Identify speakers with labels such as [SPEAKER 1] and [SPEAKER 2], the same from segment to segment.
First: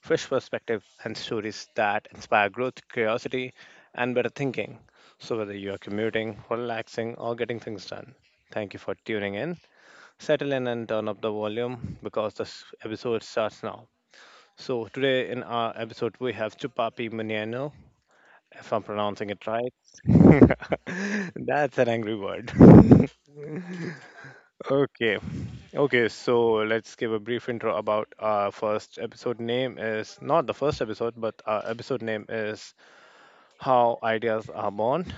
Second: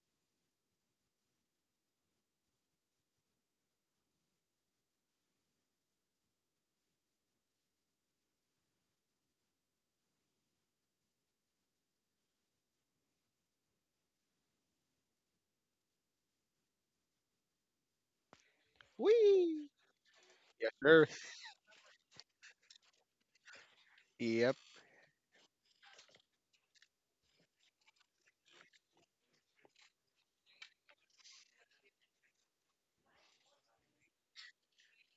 [SPEAKER 1] fresh perspective and stories that inspire growth, curiosity and better thinking. So whether you're commuting, relaxing or getting things done, thank you for tuning in. Settle in and turn up the volume because this episode starts now. So today in our episode we have Chupapi Maniano, if I'm pronouncing it
[SPEAKER 2] Whee!
[SPEAKER 1] right.
[SPEAKER 2] Yes, sir.
[SPEAKER 1] That's an angry word.
[SPEAKER 2] Yep.
[SPEAKER 1] Okay. Okay, so let's give a brief intro about our first episode name is not the first episode, but our episode name is How Ideas Are Born.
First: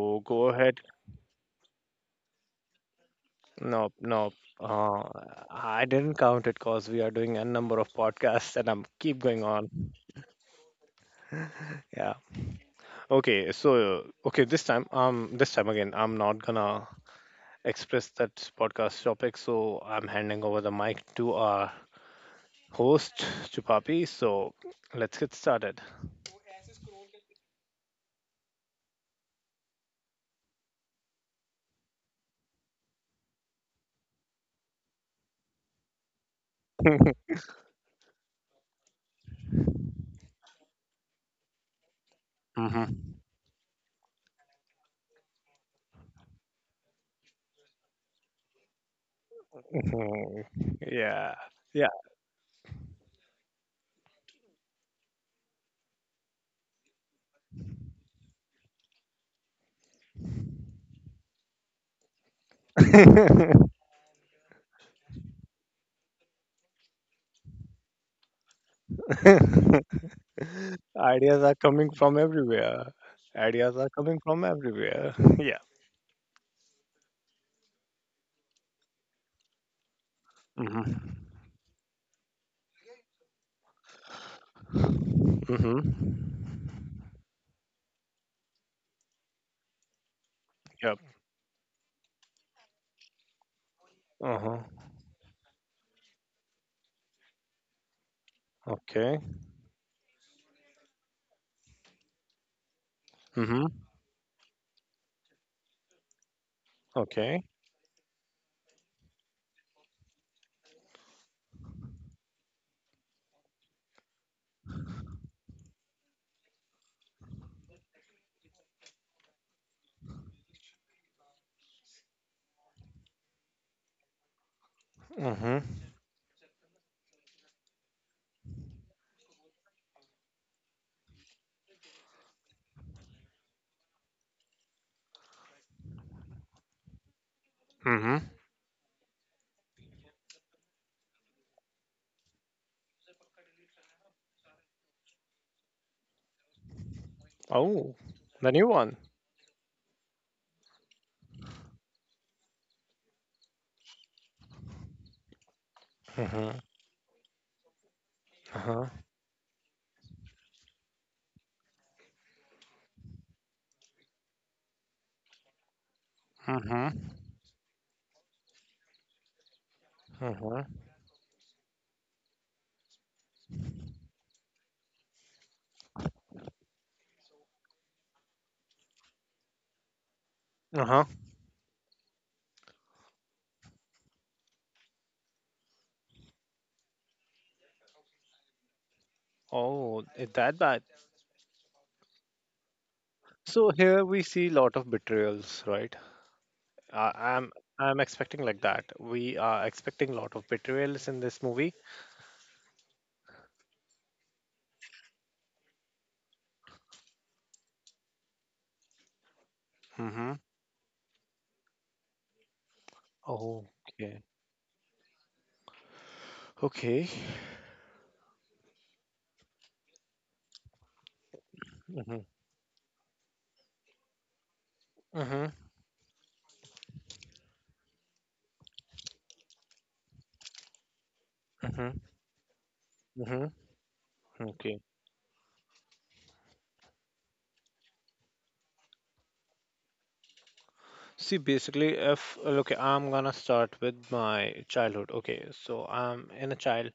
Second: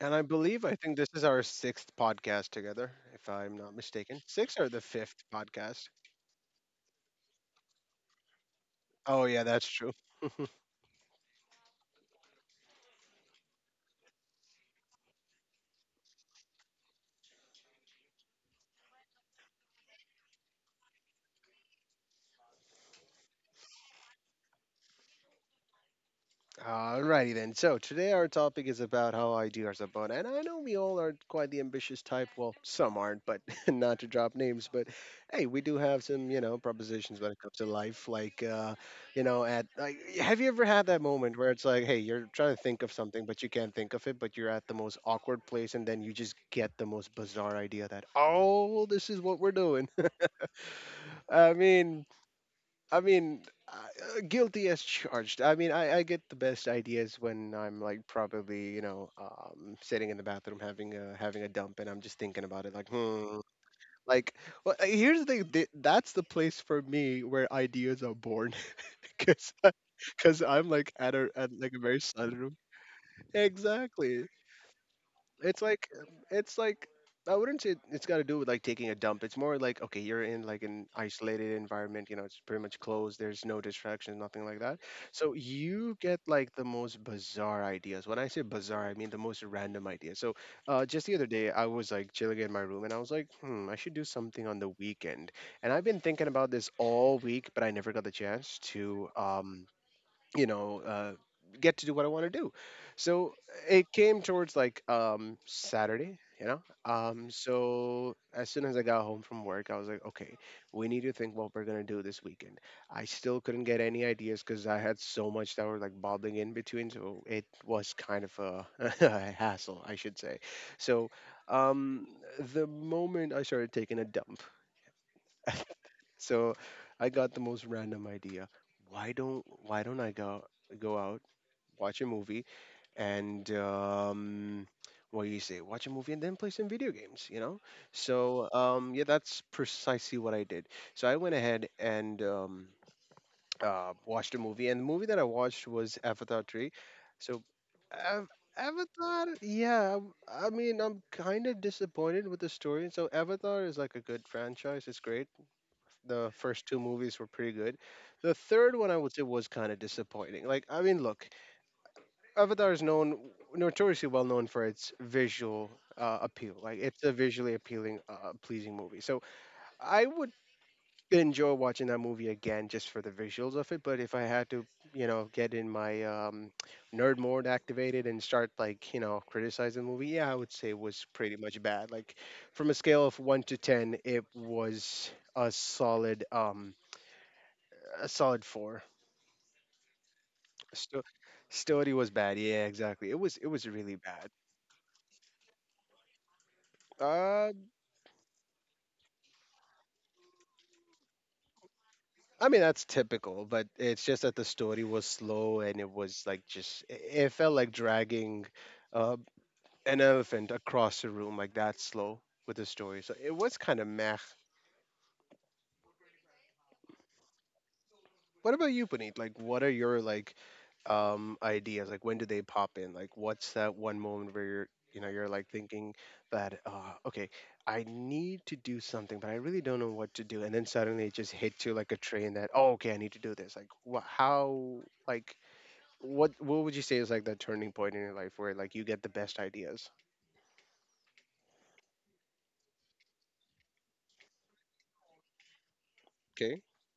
[SPEAKER 2] And I
[SPEAKER 1] go
[SPEAKER 2] believe, I
[SPEAKER 1] ahead.
[SPEAKER 2] think this is our sixth podcast together, if I'm not
[SPEAKER 1] No,
[SPEAKER 2] mistaken.
[SPEAKER 1] no.
[SPEAKER 2] Six or the
[SPEAKER 1] Uh,
[SPEAKER 2] fifth
[SPEAKER 1] I
[SPEAKER 2] podcast?
[SPEAKER 1] didn't count it because we are doing a number of podcasts and I'm keep
[SPEAKER 2] Oh, yeah,
[SPEAKER 1] going
[SPEAKER 2] that's
[SPEAKER 1] on.
[SPEAKER 2] true.
[SPEAKER 1] Yeah. Okay, so okay, this time again I'm not gonna express that podcast topic, so I'm handing over the mic to our host Chupapi. So let's get started.
[SPEAKER 2] Alrighty then. So today our topic is about how ideas are born, and I know we all are quite the ambitious type. Well, some aren't, but not to drop names. But hey, we do have some, propositions when it comes to life. Like, have you ever had that moment where it's like, hey, you're trying to think of
[SPEAKER 1] hmm
[SPEAKER 2] something, but you can't think of it, but you're at the most awkward place, and then you just get the most bizarre idea that, oh, this is what we're doing?
[SPEAKER 1] Mhm. Yeah,
[SPEAKER 2] I
[SPEAKER 1] yeah.
[SPEAKER 2] mean. I mean, guilty as charged. I mean, I get the best ideas when I'm like probably sitting in the bathroom having a dump, and I'm just thinking about it like hmm. Like, well, here's the thing. That's the place for me where ideas are born, because because I'm like
[SPEAKER 1] Ideas
[SPEAKER 2] at
[SPEAKER 1] are
[SPEAKER 2] like a
[SPEAKER 1] coming
[SPEAKER 2] very
[SPEAKER 1] from
[SPEAKER 2] sunroom.
[SPEAKER 1] everywhere. Ideas are coming
[SPEAKER 2] Exactly,
[SPEAKER 1] from everywhere. Yeah.
[SPEAKER 2] it's like it's like I wouldn't say it's got to do with like taking a dump. It's more like okay, you're in like an
[SPEAKER 1] hmm
[SPEAKER 2] isolated environment. You know, it's pretty much closed. There's no distractions, nothing like that. So you get
[SPEAKER 1] Mm-hmm.
[SPEAKER 2] like the most bizarre ideas. When I say bizarre, I mean the most random ideas. So
[SPEAKER 1] Yep.
[SPEAKER 2] just the other day, I was like chilling in my room, and I was like, hmm, I should do something on
[SPEAKER 1] Uh-huh.
[SPEAKER 2] the weekend. And I've been thinking about this all week, but I never got the chance to
[SPEAKER 1] Okay.
[SPEAKER 2] you know uh, get to do what I want to do, so
[SPEAKER 1] hmm
[SPEAKER 2] it came towards like Saturday.
[SPEAKER 1] Okay.
[SPEAKER 2] So as soon as I got home from work, I was like okay, we need to think what we're going to do this weekend. I still couldn't get any ideas because I had so much that were like bobbling in between, so it was kind of a hassle I should say. So um the moment I started taking a dump,
[SPEAKER 1] Mm-hmm.
[SPEAKER 2] so I got the most random idea. Why don't I go out, watch a movie, and what do you say? Watch a movie and then play some video games. You know,
[SPEAKER 1] hmm
[SPEAKER 2] so yeah, that's precisely what I did. So I went ahead and watched a movie, and the movie that I watched was Avatar Three. So
[SPEAKER 1] Oh,
[SPEAKER 2] Av-
[SPEAKER 1] the new one.
[SPEAKER 2] Avatar, yeah, I mean, I'm kind of disappointed with the story. So Avatar is like a good franchise; it's great. The
[SPEAKER 1] Mm-hmm.
[SPEAKER 2] first two movies were pretty good. The third
[SPEAKER 1] Uh-huh.
[SPEAKER 2] one, I would say, was kind of disappointing. Like, I mean, look, Avatar is known notoriously well known for its visual appeal. Like it's a
[SPEAKER 1] hmm
[SPEAKER 2] visually appealing, pleasing movie. So I would
[SPEAKER 1] Mm-hmm.
[SPEAKER 2] enjoy watching that movie again just for the visuals of it. But if I had to, get in my nerd mode activated and start like criticizing the movie, yeah, I would say it was
[SPEAKER 1] Uh-huh.
[SPEAKER 2] pretty much bad. Like from a scale of one to ten, it was a solid four.
[SPEAKER 1] Oh, it that bad.
[SPEAKER 2] Sto- Story was bad. Yeah, exactly. It was
[SPEAKER 1] So
[SPEAKER 2] really
[SPEAKER 1] here we
[SPEAKER 2] bad.
[SPEAKER 1] see lot of betrayals, right? Uh,
[SPEAKER 2] Uh,
[SPEAKER 1] I'm I'm expecting like that. We are expecting a lot of betrayals in this movie.
[SPEAKER 2] I mean, that's typical, but it's just that the story was slow and it was like it felt like dragging uh, an
[SPEAKER 1] Mm-hmm.
[SPEAKER 2] elephant across the room, like that slow with the story. So it was kind of meh.
[SPEAKER 1] Okay. Okay.
[SPEAKER 2] What about you, Puneet? Like, what are your like ideas? Like, when
[SPEAKER 1] Mm-hmm.
[SPEAKER 2] do they pop in? Like, what's that one moment where you're, you know, you're like
[SPEAKER 1] Mm-hmm.
[SPEAKER 2] thinking that, okay, I need to do something, but I really don't know what to do. And then suddenly it just hits you like a
[SPEAKER 1] Mm-hmm.
[SPEAKER 2] train that, oh, okay, I need to do this. Like,
[SPEAKER 1] Mm-hmm.
[SPEAKER 2] what, how,
[SPEAKER 1] Okay.
[SPEAKER 2] like, what would you say is like that turning point in your life where like you get the best ideas?
[SPEAKER 1] See, basically, if okay, I'm gonna start with my childhood. Okay, so I'm in a
[SPEAKER 2] Okay.
[SPEAKER 1] child.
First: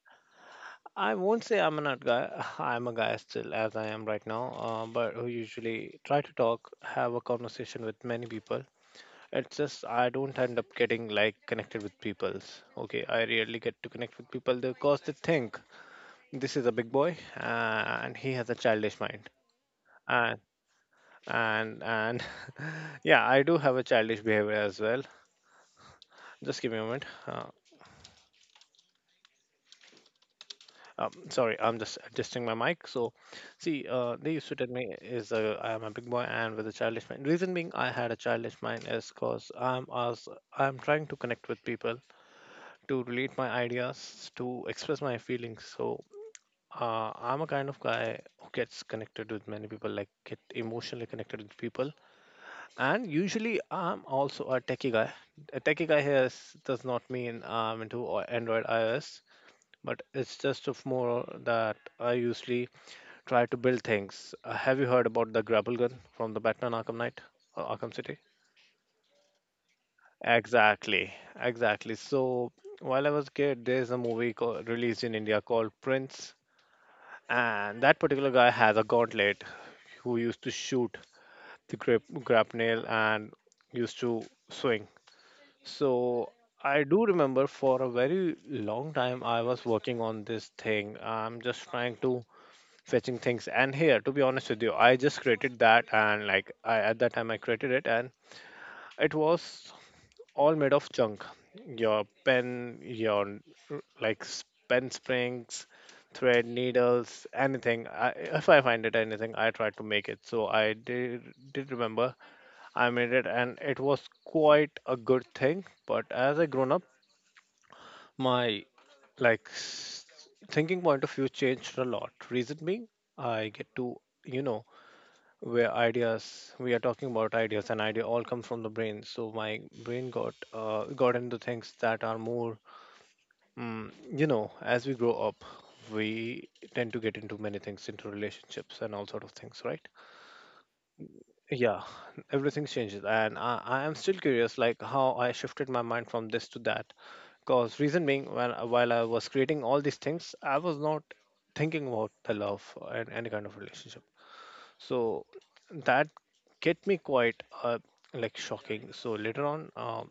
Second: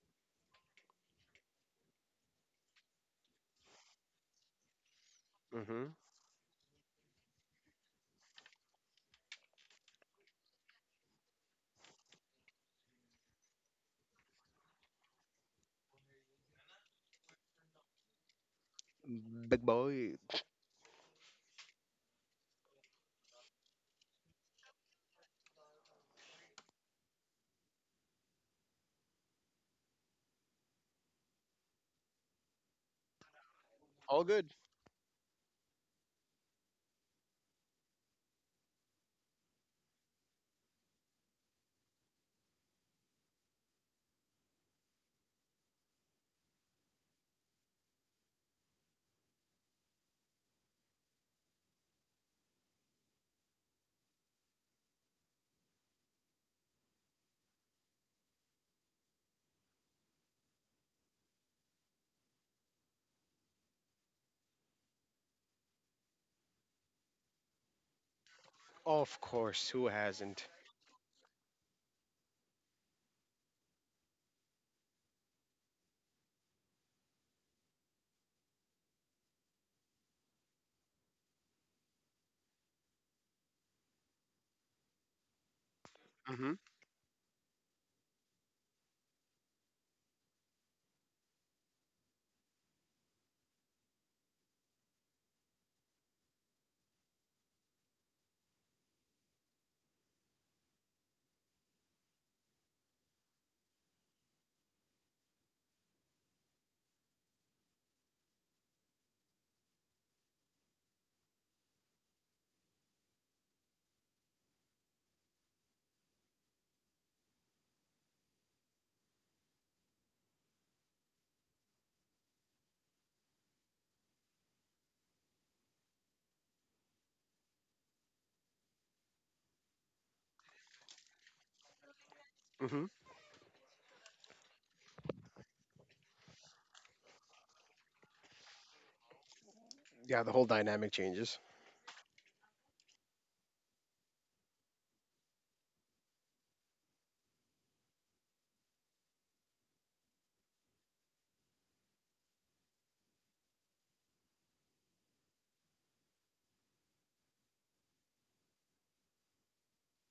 [SPEAKER 1] I won't say I'm an art guy. I'm a guy still, as I am right now. But who
[SPEAKER 2] Mm-hmm.
[SPEAKER 1] usually try to talk, have a conversation with many people. It's just I don't end up getting like connected with peoples. Okay, I rarely get to connect with people because they think this is a big boy and he has a childish mind.
[SPEAKER 2] Big boy.
[SPEAKER 1] And and yeah, I do have a childish behavior as well. Just give me a moment. Sorry, I'm just adjusting my mic. So, see,
[SPEAKER 2] All
[SPEAKER 1] they used
[SPEAKER 2] good.
[SPEAKER 1] to tell me is I am a big boy and with a childish mind. Reason being, I had a childish mind is because I'm trying to connect with people to relate my ideas, to express my feelings. So I'm a kind of guy who gets connected with many people, like get emotionally connected with people. And usually, I'm also a techie guy. A techie guy here is, does not mean I'm into Android iOS, but it's just of more that I usually try to build things. Have you heard about the grapple gun from the Batman Arkham Knight or Arkham City?
[SPEAKER 2] Of course, who hasn't?
[SPEAKER 1] Exactly, exactly. So while I was a kid, there's a movie released in India called Prince. And that particular guy has a gauntlet who used to shoot the grapnel and used to swing. So
[SPEAKER 2] Mm-hmm.
[SPEAKER 1] I do remember for a very long time I was working on this thing. I'm just trying to fetching things. And here, to be honest with you, I just created that and like I at that time I created it and it was all made of junk. Your pen, your pen springs, thread, needles, anything. If I find it anything, I try to make it. So did remember I made it, and it was quite a good thing. But as I grown up, my like s- thinking point of view changed a lot. Reason being, I get to you know where ideas we are talking about ideas and idea all comes from the brain. So my brain got into things that are more
[SPEAKER 2] Mm-hmm.
[SPEAKER 1] you know, as we grow up we tend to get into many things, into relationships and all sort of things, right?
[SPEAKER 2] Yeah, the whole dynamic changes.
[SPEAKER 1] Yeah, everything changes and I am still curious like how I shifted my mind from this to that, because reason being when while I was creating all these things I was not thinking about the love and any kind of relationship. So that get me quite like shocking. So later on,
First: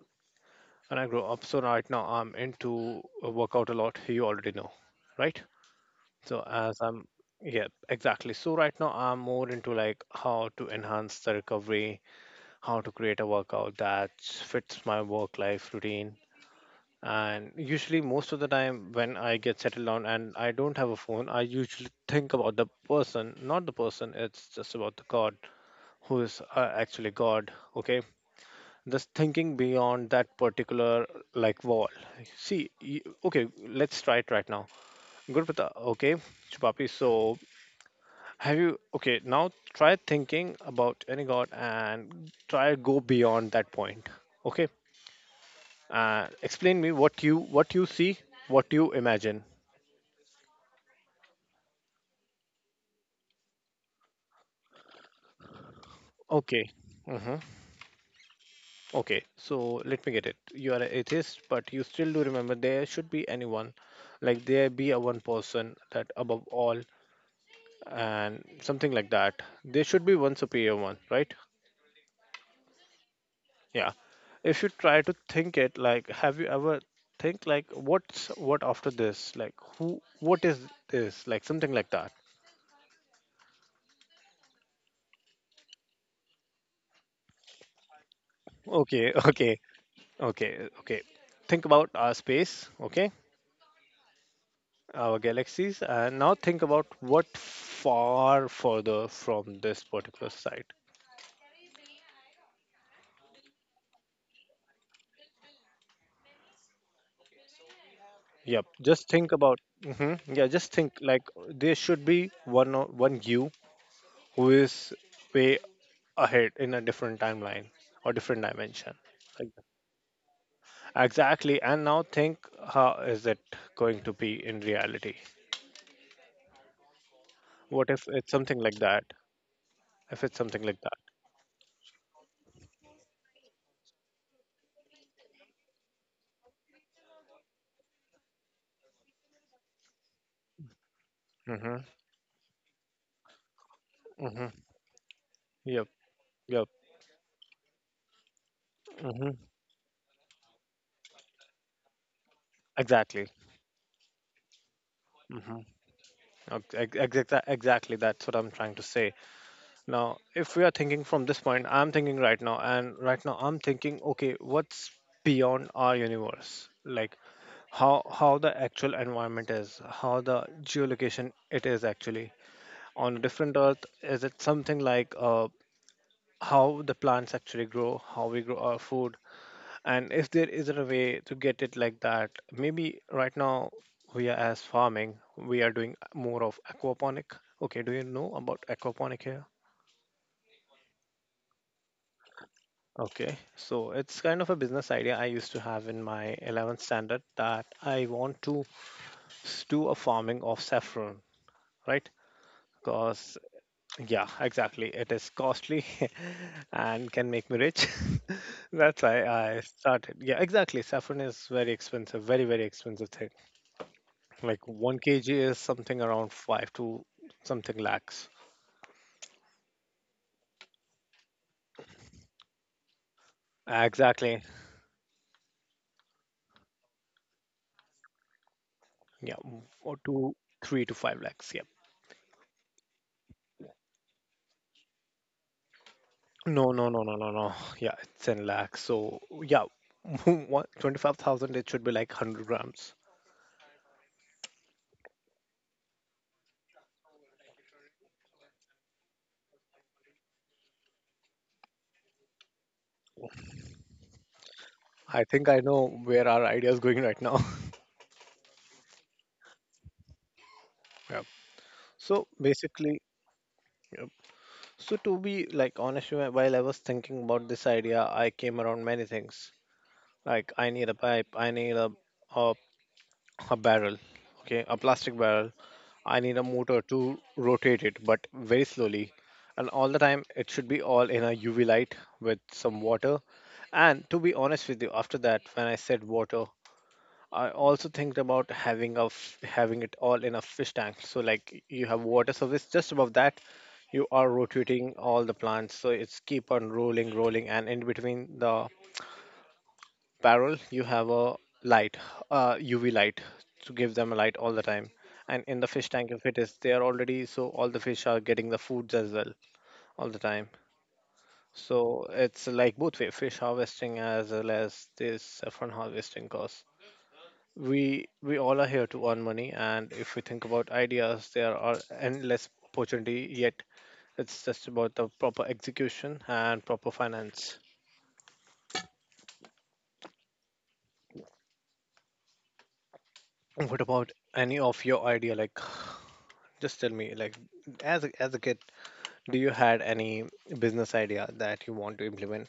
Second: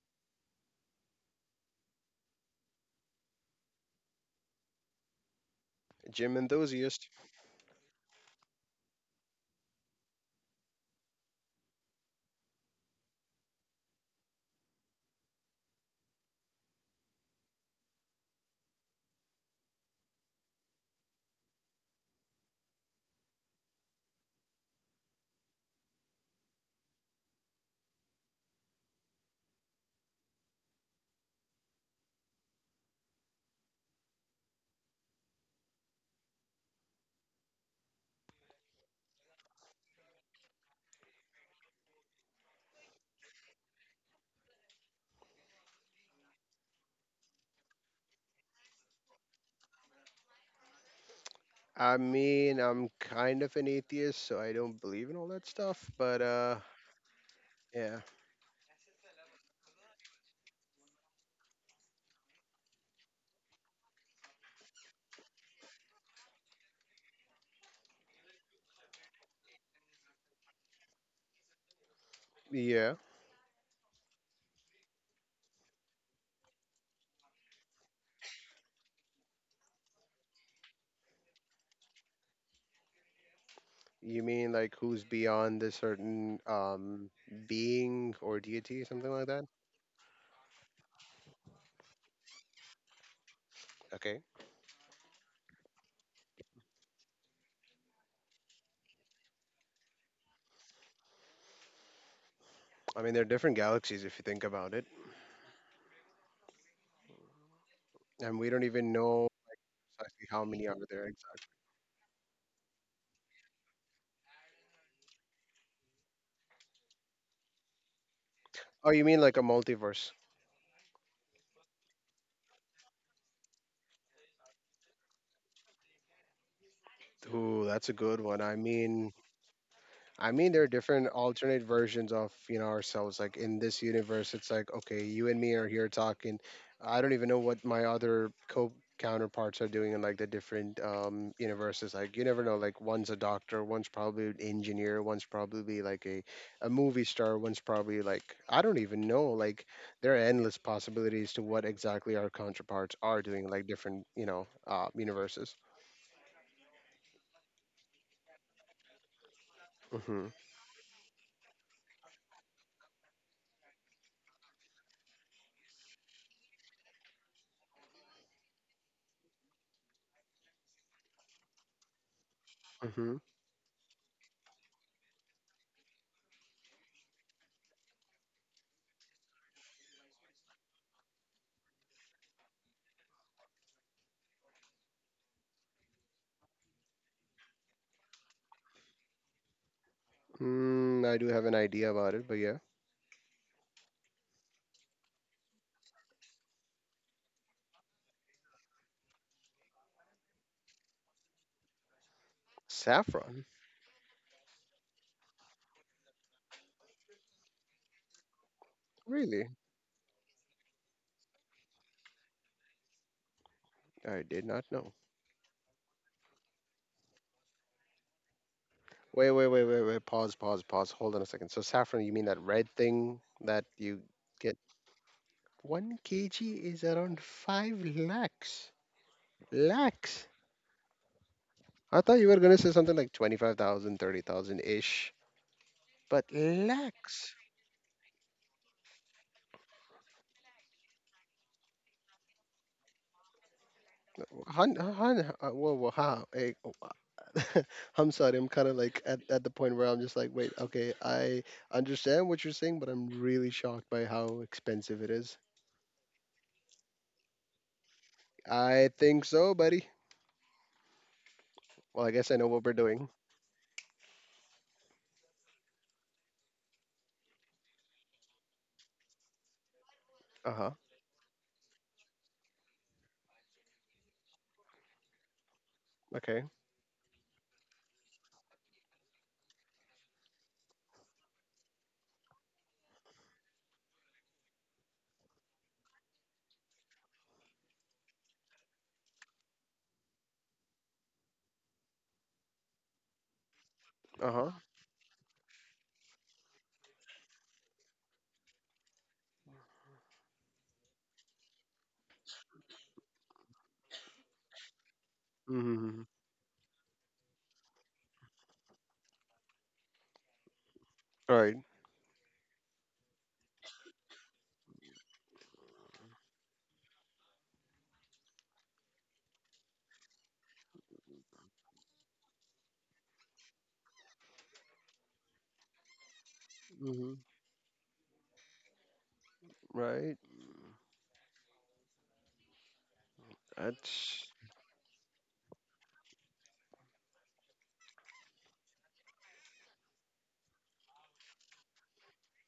[SPEAKER 1] when I grow up, so right now I'm into a workout a lot. You already know, right?
[SPEAKER 2] Gym
[SPEAKER 1] So
[SPEAKER 2] enthusiast.
[SPEAKER 1] yeah, exactly. So right now I'm more into like how to enhance the recovery, how to create a workout that fits my work life routine. And usually, most of the time when I get settled down and I don't have a phone, I usually think about the person, not the person. It's just about the God who is actually god. Okay, this thinking beyond that particular like wall. Okay, let's try it right now. Gurupata. Okay. Chupapi. So have you okay now try thinking about any god and try go beyond that point. Okay, uh, explain me what you see, what you imagine.
[SPEAKER 2] I mean, I'm kind of an atheist, so I don't believe in all that stuff. But
[SPEAKER 1] Okay. Mm-hmm.
[SPEAKER 2] yeah,
[SPEAKER 1] Okay, so let me get it. You are an atheist, but you still do remember there should be anyone, like there be a one person that above all, and something like that. There should be one superior one, right?
[SPEAKER 2] yeah.
[SPEAKER 1] Yeah. If you try to think it, like, have you ever think like, what's what after this? Like, who? What is this? Like something like that.
[SPEAKER 2] You mean like who's beyond a certain being or deity, something
[SPEAKER 1] Okay,
[SPEAKER 2] like that?
[SPEAKER 1] okay. Think about our space. Okay,
[SPEAKER 2] Okay.
[SPEAKER 1] our galaxies and now think about what far further from this particular site.
[SPEAKER 2] I mean, there are different galaxies if you think about it, and we don't
[SPEAKER 1] Yep,
[SPEAKER 2] even
[SPEAKER 1] just
[SPEAKER 2] know
[SPEAKER 1] think about.
[SPEAKER 2] exactly how
[SPEAKER 1] Yeah,
[SPEAKER 2] many
[SPEAKER 1] just
[SPEAKER 2] are
[SPEAKER 1] think
[SPEAKER 2] there
[SPEAKER 1] like
[SPEAKER 2] exactly?
[SPEAKER 1] there should be one you who is way ahead in a different timeline or different
[SPEAKER 2] Oh,
[SPEAKER 1] dimension
[SPEAKER 2] you mean like a
[SPEAKER 1] like that.
[SPEAKER 2] multiverse?
[SPEAKER 1] Exactly, and now think how is it going to be in reality.
[SPEAKER 2] Ooh, that's
[SPEAKER 1] What
[SPEAKER 2] a
[SPEAKER 1] if
[SPEAKER 2] good
[SPEAKER 1] it's
[SPEAKER 2] one.
[SPEAKER 1] something like that? If
[SPEAKER 2] I
[SPEAKER 1] it's
[SPEAKER 2] mean, there
[SPEAKER 1] something
[SPEAKER 2] are
[SPEAKER 1] like that
[SPEAKER 2] different alternate versions of ourselves. Like in this universe, it's like okay, you and me are here talking. I don't even know what my other co counterparts are doing in like the different
[SPEAKER 1] mm-hmm,
[SPEAKER 2] universes. Like you never know. Like one's a doctor, one's probably an
[SPEAKER 1] mm-hmm,
[SPEAKER 2] engineer, one's probably
[SPEAKER 1] yep, yep,
[SPEAKER 2] a movie star, one's probably like I don't even know.
[SPEAKER 1] mm-hmm,
[SPEAKER 2] Like there are endless possibilities to what exactly our counterparts are
[SPEAKER 1] exactly.
[SPEAKER 2] doing. Like different universes.
[SPEAKER 1] Mm-hmm. Exactly, exactly. That's what I'm trying to say. Now,
[SPEAKER 2] Mm-hmm.
[SPEAKER 1] if we are thinking from this point, I'm thinking right now, and right now I'm thinking, okay, what's beyond our universe? Like how the actual environment is, how the geolocation it is actually
[SPEAKER 2] Mm-hmm.
[SPEAKER 1] on a different Earth. Is it something like how the plants actually grow, how we grow our food, and if there isn't a way to get it like that, maybe right now we are as farming, we are doing more of aquaponic. Okay, do you know about aquaponic here?
[SPEAKER 2] Mm, I do have an idea about it, but yeah.
[SPEAKER 1] Okay, so it's kind of a business idea I used to have in my 11th standard that I want to do a farming of saffron, right? Because,
[SPEAKER 2] Saffron?
[SPEAKER 1] yeah, exactly, it is costly and can make me rich. That's why
[SPEAKER 2] Really?
[SPEAKER 1] I started. Yeah, exactly. Saffron is very expensive, very, very expensive thing.
[SPEAKER 2] I did
[SPEAKER 1] Like
[SPEAKER 2] not know.
[SPEAKER 1] one kg is something around five to something lakhs.
[SPEAKER 2] Wait, wait, wait, wait, wait. Pause, pause, pause. Hold on a second. So saffron, you mean that red thing that you
[SPEAKER 1] Exactly.
[SPEAKER 2] get? One kg is around five lakhs.
[SPEAKER 1] Yeah, or
[SPEAKER 2] Lakhs.
[SPEAKER 1] three to five lakhs. Yeah.
[SPEAKER 2] I thought you were gonna say something like 25,000, 30,000 ish, but
[SPEAKER 1] No, no, no, no, no,
[SPEAKER 2] lakhs.
[SPEAKER 1] no. Yeah, it's in lakhs. So yeah, 125,000. It should be like 100 grams.
[SPEAKER 2] Hun, hun, whoa, whoa, how? Eh, oh, I'm sorry. I'm kind of like at the point where I'm just like, wait, okay, I understand what you're saying, but I'm really shocked by how expensive it
[SPEAKER 1] I
[SPEAKER 2] is.
[SPEAKER 1] think I know where our idea is going right now.
[SPEAKER 2] I think so, buddy.
[SPEAKER 1] Yeah.
[SPEAKER 2] Well, I
[SPEAKER 1] So
[SPEAKER 2] guess I know what we're
[SPEAKER 1] basically,
[SPEAKER 2] doing.
[SPEAKER 1] yep, so to be like honest, while I was thinking about this idea, I came around many things.
[SPEAKER 2] Uh
[SPEAKER 1] Like
[SPEAKER 2] huh.
[SPEAKER 1] I need a pipe, I need a a barrel, okay, a plastic barrel. I need
[SPEAKER 2] Okay.
[SPEAKER 1] a motor to rotate it, but very slowly. And all the time, it should be all in a UV light with some water. And to be honest with you, after that, when I said water, I also think about having a having it all in a fish tank. So like you have water service just above that, you are
[SPEAKER 2] Uh huh.
[SPEAKER 1] rotating all the plants, so it's keep on rolling, rolling, and in between the barrel you have a light, UV light, to give them a light all the time. And in the fish
[SPEAKER 2] Mm-hmm.
[SPEAKER 1] tank, if it is there already, so all the fish are getting the foods as well all the time.
[SPEAKER 2] Right.
[SPEAKER 1] So it's like both way fish harvesting as well as this saffron harvesting. Cause we all are here to earn money, and if we think about ideas there are endless opportunity, yet it's just about the proper execution and proper
[SPEAKER 2] Mm-hmm.
[SPEAKER 1] finance.
[SPEAKER 2] Right.
[SPEAKER 1] What about
[SPEAKER 2] That's.
[SPEAKER 1] any of your idea? Like just tell me, like, as a kid, do you had any business idea that you want to implement?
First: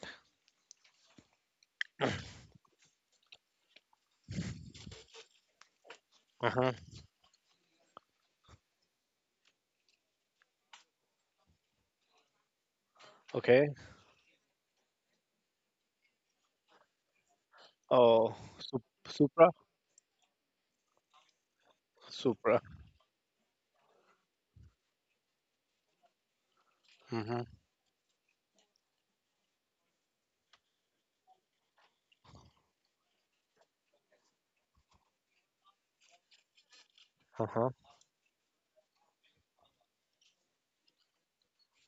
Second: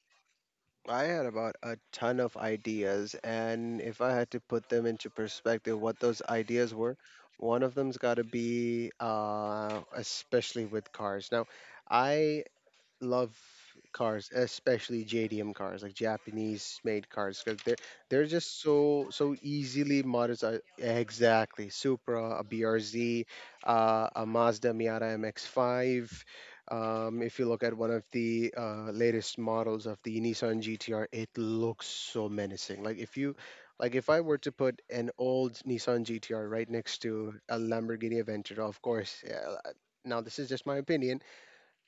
[SPEAKER 2] I had about a ton of ideas, and if I had to put them into perspective, what those
[SPEAKER 1] Uh-huh.
[SPEAKER 2] ideas were, one of them's got to be, especially with cars. Now, I love
[SPEAKER 1] Okay.
[SPEAKER 2] cars, especially JDM cars, like Japanese made cars, because they're
[SPEAKER 1] Oh,
[SPEAKER 2] just so
[SPEAKER 1] Supra?
[SPEAKER 2] easily modified. Exactly, Supra, a
[SPEAKER 1] Supra.
[SPEAKER 2] BRZ, a Mazda Miata MX-5. If
[SPEAKER 1] Mm-hmm.
[SPEAKER 2] you look at one of the latest models of the Nissan GTR, it looks so menacing. Like if you like if I were to put an old Nissan GTR right next to a
[SPEAKER 1] Uh-huh.
[SPEAKER 2] Lamborghini Aventador, of course, yeah, now this is just my opinion,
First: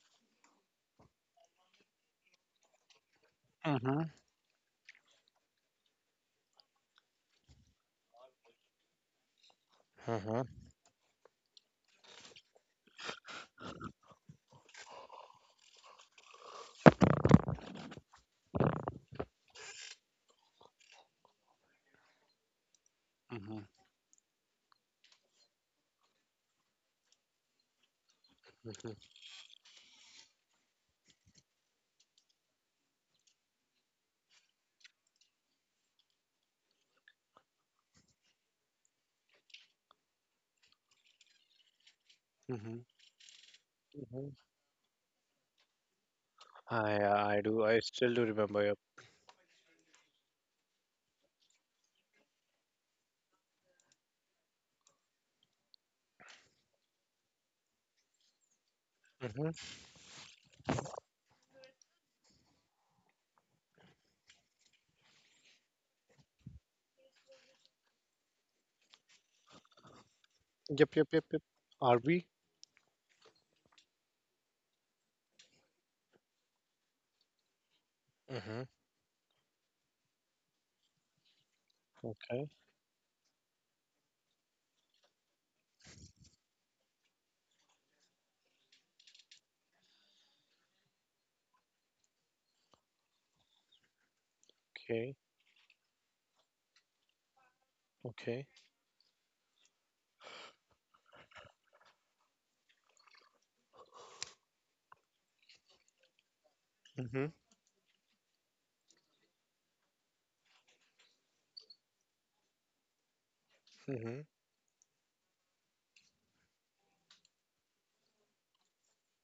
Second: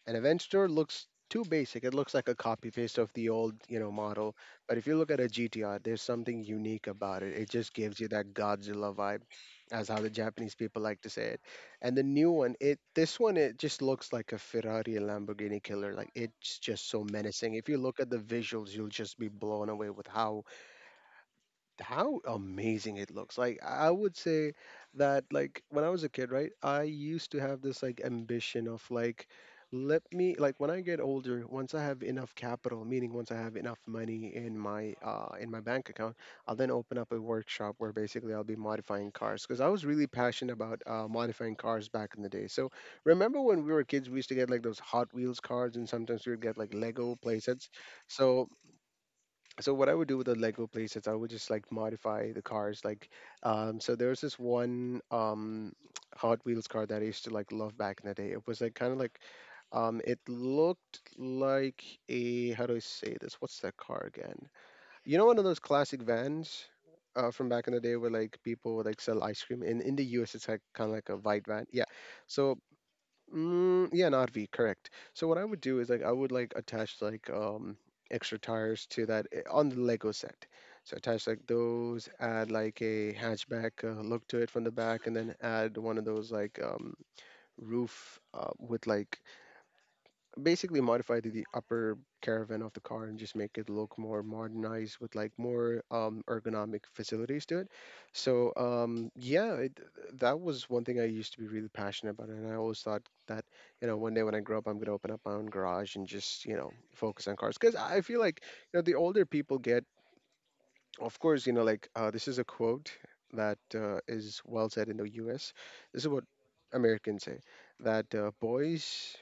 [SPEAKER 2] an event store looks too basic. It looks like a copy paste of the old, you know,
[SPEAKER 1] Mm-hmm.
[SPEAKER 2] model. But if you look at a GTR, there's something unique about it. It just gives you that Godzilla vibe, as how the
[SPEAKER 1] Uh-huh.
[SPEAKER 2] Japanese people like to say it. And the new one, it this one, it just looks like a Ferrari and Lamborghini killer. Like it's just so menacing. If you look at the visuals, you'll just be blown away with how amazing it looks. Like
[SPEAKER 1] Mm-hmm.
[SPEAKER 2] I would say that, like, when I was a kid, right, I used to have this like ambition of
[SPEAKER 1] Mm-hmm.
[SPEAKER 2] like, let me like when I get older, once I have enough capital, meaning once I have enough money in my bank account, I'll then open up a workshop where basically I'll be modifying cars, because I was really passionate about modifying cars back in the day. So
[SPEAKER 1] Mm-hmm.
[SPEAKER 2] remember when we were kids, we
[SPEAKER 1] Mm-hmm.
[SPEAKER 2] used to get like those Hot Wheels cars, and sometimes we would get like Lego
[SPEAKER 1] I do.
[SPEAKER 2] playsets.
[SPEAKER 1] I still do
[SPEAKER 2] So
[SPEAKER 1] remember. Yep.
[SPEAKER 2] what I would do with the Lego playsets, I would just like modify the cars. Like, so there was this one Hot Wheels car that I used to like love back in the day. It was like kind of like
[SPEAKER 1] Mm-hmm.
[SPEAKER 2] it looked like a, how do I say this? What's that car again? You know, one of those classic vans. From back in the day, where like people would like sell ice cream in the U.S., it's like kind
[SPEAKER 1] Yep.
[SPEAKER 2] of
[SPEAKER 1] Yep.
[SPEAKER 2] like a
[SPEAKER 1] Yep. Yep.
[SPEAKER 2] white van. Yeah,
[SPEAKER 1] RB.
[SPEAKER 2] so Mm, yeah, an RV, correct. So what I would do is like I would like attach like extra
[SPEAKER 1] Mm-hmm.
[SPEAKER 2] tires to that, on the Lego set. So attach like those,
[SPEAKER 1] Okay.
[SPEAKER 2] add like a hatchback, look to it from the back, and then add one of those like roof, with like basically modify the upper caravan of the car and just make it look more modernized
[SPEAKER 1] Okay.
[SPEAKER 2] with like more ergonomic facilities to it.
[SPEAKER 1] Okay.
[SPEAKER 2] So um, yeah, it, that was one thing I used to be really passionate about, and I always thought that you know one day when I grow up, I'm gonna open up my own garage and just you know
[SPEAKER 1] Mm-hmm.
[SPEAKER 2] focus on cars because I feel like you know the older people get, of course, you know like this is a quote that
[SPEAKER 1] Mm-hmm.
[SPEAKER 2] is well said in the U.S. This is what Americans say that boys,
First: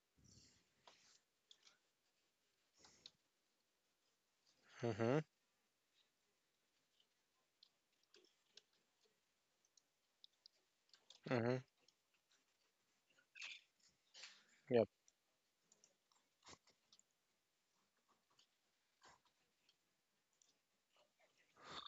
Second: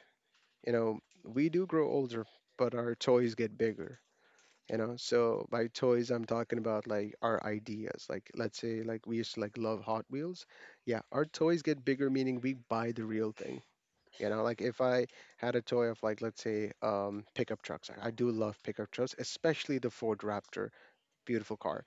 [SPEAKER 2] you know, we do grow older, but our toys get bigger. You know,
[SPEAKER 1] Mm-hmm.
[SPEAKER 2] so by toys, I'm talking about like our ideas. Like, let's say, like we used to like love Hot Wheels. Yeah, our
[SPEAKER 1] Mm-hmm.
[SPEAKER 2] toys get bigger, meaning we buy the real thing. You know, like if
[SPEAKER 1] Yep.
[SPEAKER 2] I had a toy of like, let's say, pickup trucks. I do love pickup trucks, especially the Ford Raptor, beautiful car.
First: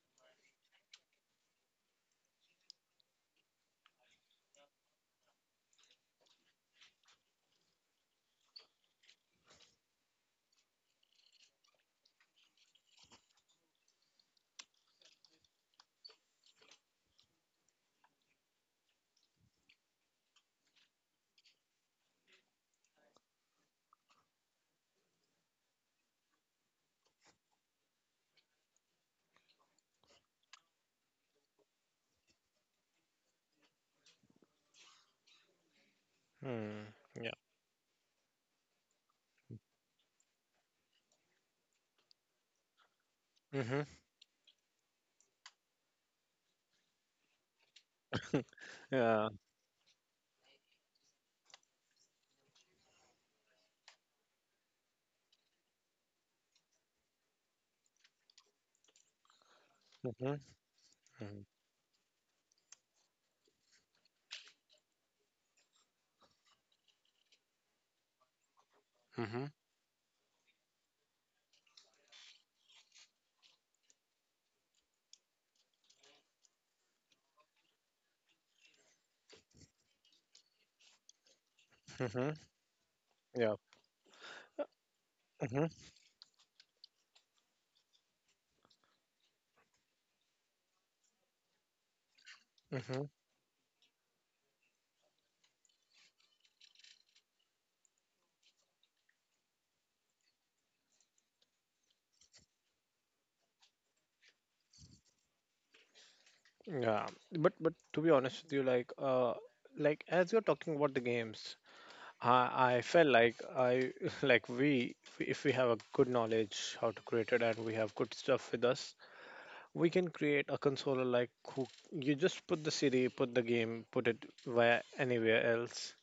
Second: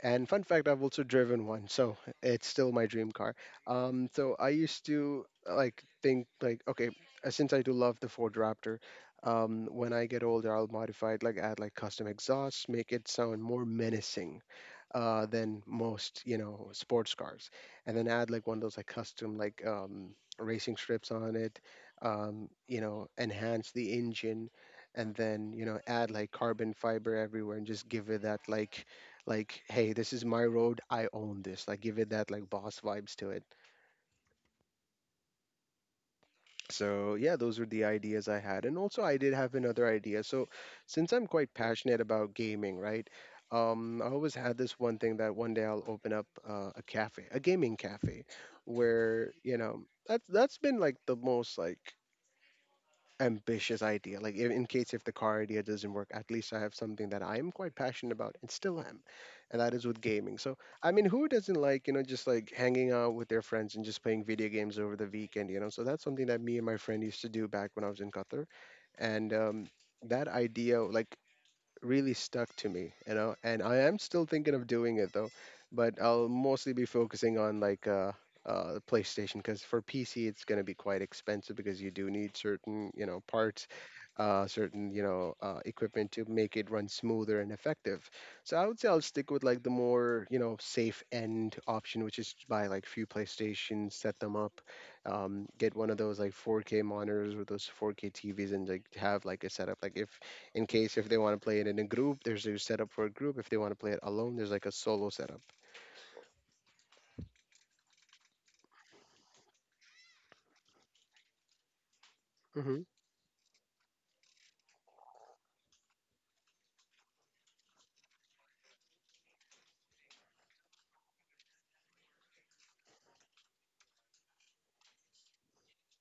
[SPEAKER 2] And fun fact, I've also driven one, so it's still my dream car. So I used to like think like, okay, since I do love the Ford Raptor, when I get older, I'll modify it, like add like custom exhaust, make it sound more menacing than most, you know, sports cars. And then add like one of those like custom like racing strips on it, you know, enhance the engine, and then you know add like carbon fiber everywhere and just give it that like hey, this is my road, I own this, like give it that like boss vibes to it.
[SPEAKER 1] Hmm.
[SPEAKER 2] So
[SPEAKER 1] Yeah.
[SPEAKER 2] yeah, those were the ideas I had, and also I did have another idea. So since I'm quite passionate about gaming, right?
[SPEAKER 1] Mm-hmm.
[SPEAKER 2] I always had this one thing that one day I'll open up a cafe, a gaming cafe,
[SPEAKER 1] Yeah.
[SPEAKER 2] where you know that's been like the most like ambitious idea. Like in case if the car idea doesn't work, at least I have something that I am quite passionate about and still am, and that is with
[SPEAKER 1] Mm-hmm.
[SPEAKER 2] gaming. So I mean, who doesn't like you know just like hanging out with their friends and just playing video games over the weekend? You know, so that's something that me and my friend used to do back when I was in Qatar, and
[SPEAKER 1] Mm-hmm.
[SPEAKER 2] that idea like really stuck to me, you know, and I am still thinking of doing it though, but I'll mostly be focusing on like the PlayStation because for PC it's going to be quite expensive because you do
[SPEAKER 1] Mm-hmm.
[SPEAKER 2] need certain, you know,
[SPEAKER 1] Yeah.
[SPEAKER 2] parts, certain, you know, equipment to make it run smoother and effective. So I would say I'll stick with like the more, you know, safe end option, which is to buy like
[SPEAKER 1] Mm-hmm.
[SPEAKER 2] few PlayStations, set them up, get one of those like 4K monitors or those 4K TVs and like have like a setup. Like if in case if they want to play it in a group, there's a setup for a group. If they want to play it alone, there's like a solo setup.
[SPEAKER 1] Yeah, but to be honest with you, like as you're talking about the games, I
[SPEAKER 2] Mm-hmm.
[SPEAKER 1] felt like I like we if we have a good knowledge how to create it and we have good stuff with us, we can create a controller like who you just put the CD, put the game, put it where anywhere else.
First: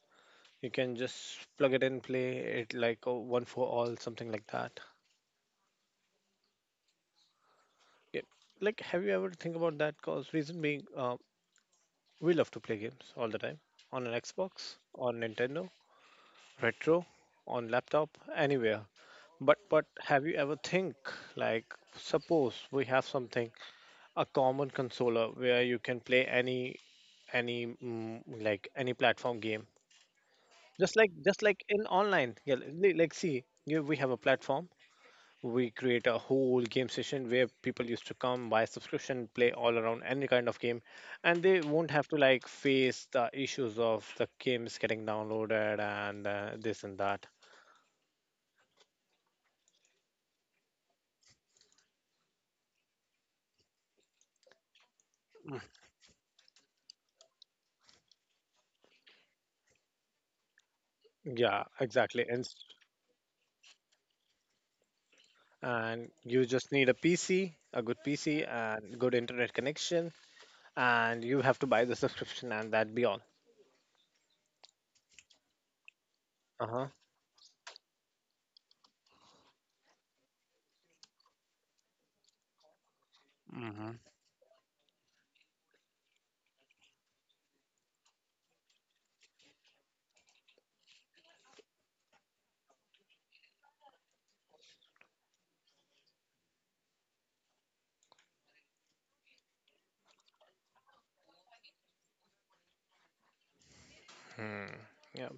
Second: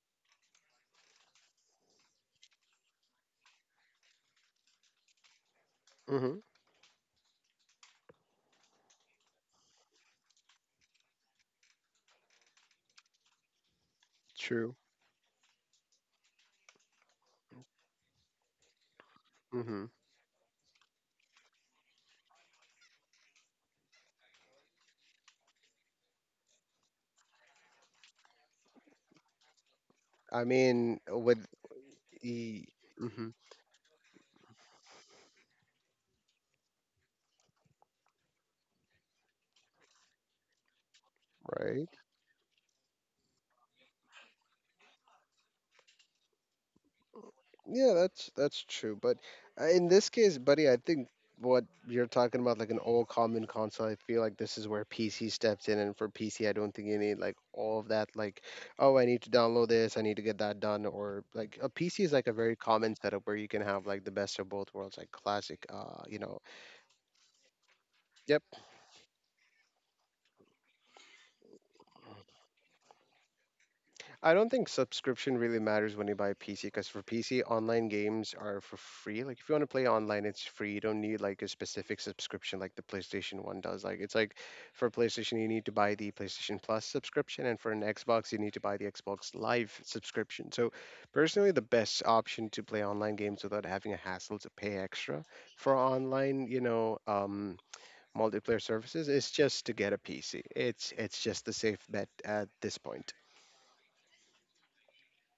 [SPEAKER 1] You can just plug it in, play it like a one for all, something like that.
[SPEAKER 2] Mm-hmm.
[SPEAKER 1] Yeah. Like, have you ever think about that? Cause reason being, we love to play games all the time on an
[SPEAKER 2] True.
[SPEAKER 1] Xbox, on Nintendo, retro, on laptop, anywhere. But
[SPEAKER 2] Mm-hmm.
[SPEAKER 1] but have you ever think like suppose we have something a common consoler where you can play any any, like any platform game
[SPEAKER 2] I
[SPEAKER 1] just
[SPEAKER 2] mean
[SPEAKER 1] like just
[SPEAKER 2] with
[SPEAKER 1] like in online, yeah.
[SPEAKER 2] the
[SPEAKER 1] Like
[SPEAKER 2] mm-hmm.
[SPEAKER 1] see, yeah, we have a platform. We create a whole game session where people used to come, buy subscription, play all around any kind of game, and they
[SPEAKER 2] Right.
[SPEAKER 1] won't have to like face the issues of the games getting downloaded and this and that.
[SPEAKER 2] Yeah, that's true, but in this case, buddy, I think what you're talking about like an all common console, I feel like this is where PC steps in, and for PC, I don't think you need like all of that, like oh, I need to download this, I need to get that done, or like
[SPEAKER 1] Yeah,
[SPEAKER 2] a PC is
[SPEAKER 1] exactly.
[SPEAKER 2] like a
[SPEAKER 1] And
[SPEAKER 2] very common setup where you can have like the best of both worlds, like classic
[SPEAKER 1] and
[SPEAKER 2] you know.
[SPEAKER 1] you just need a PC, a good
[SPEAKER 2] Yep.
[SPEAKER 1] PC, and good internet connection, and you have to buy the subscription and that be all.
[SPEAKER 2] I don't think subscription really matters when you buy a PC because
[SPEAKER 1] Uh-huh.
[SPEAKER 2] for PC, online games are for free. Like if you want to play online, it's free. You don't need like a specific subscription like the PlayStation One does.
[SPEAKER 1] Mm-hmm.
[SPEAKER 2] Like it's like for PlayStation, you need to buy the PlayStation Plus subscription, and for an Xbox, you need to buy the Xbox Live subscription. So personally, the best option to play online games without having a hassle to pay extra for online, you know, multiplayer services is just to get a PC. It's just the safe bet at this point.
[SPEAKER 1] Hmm. Yep,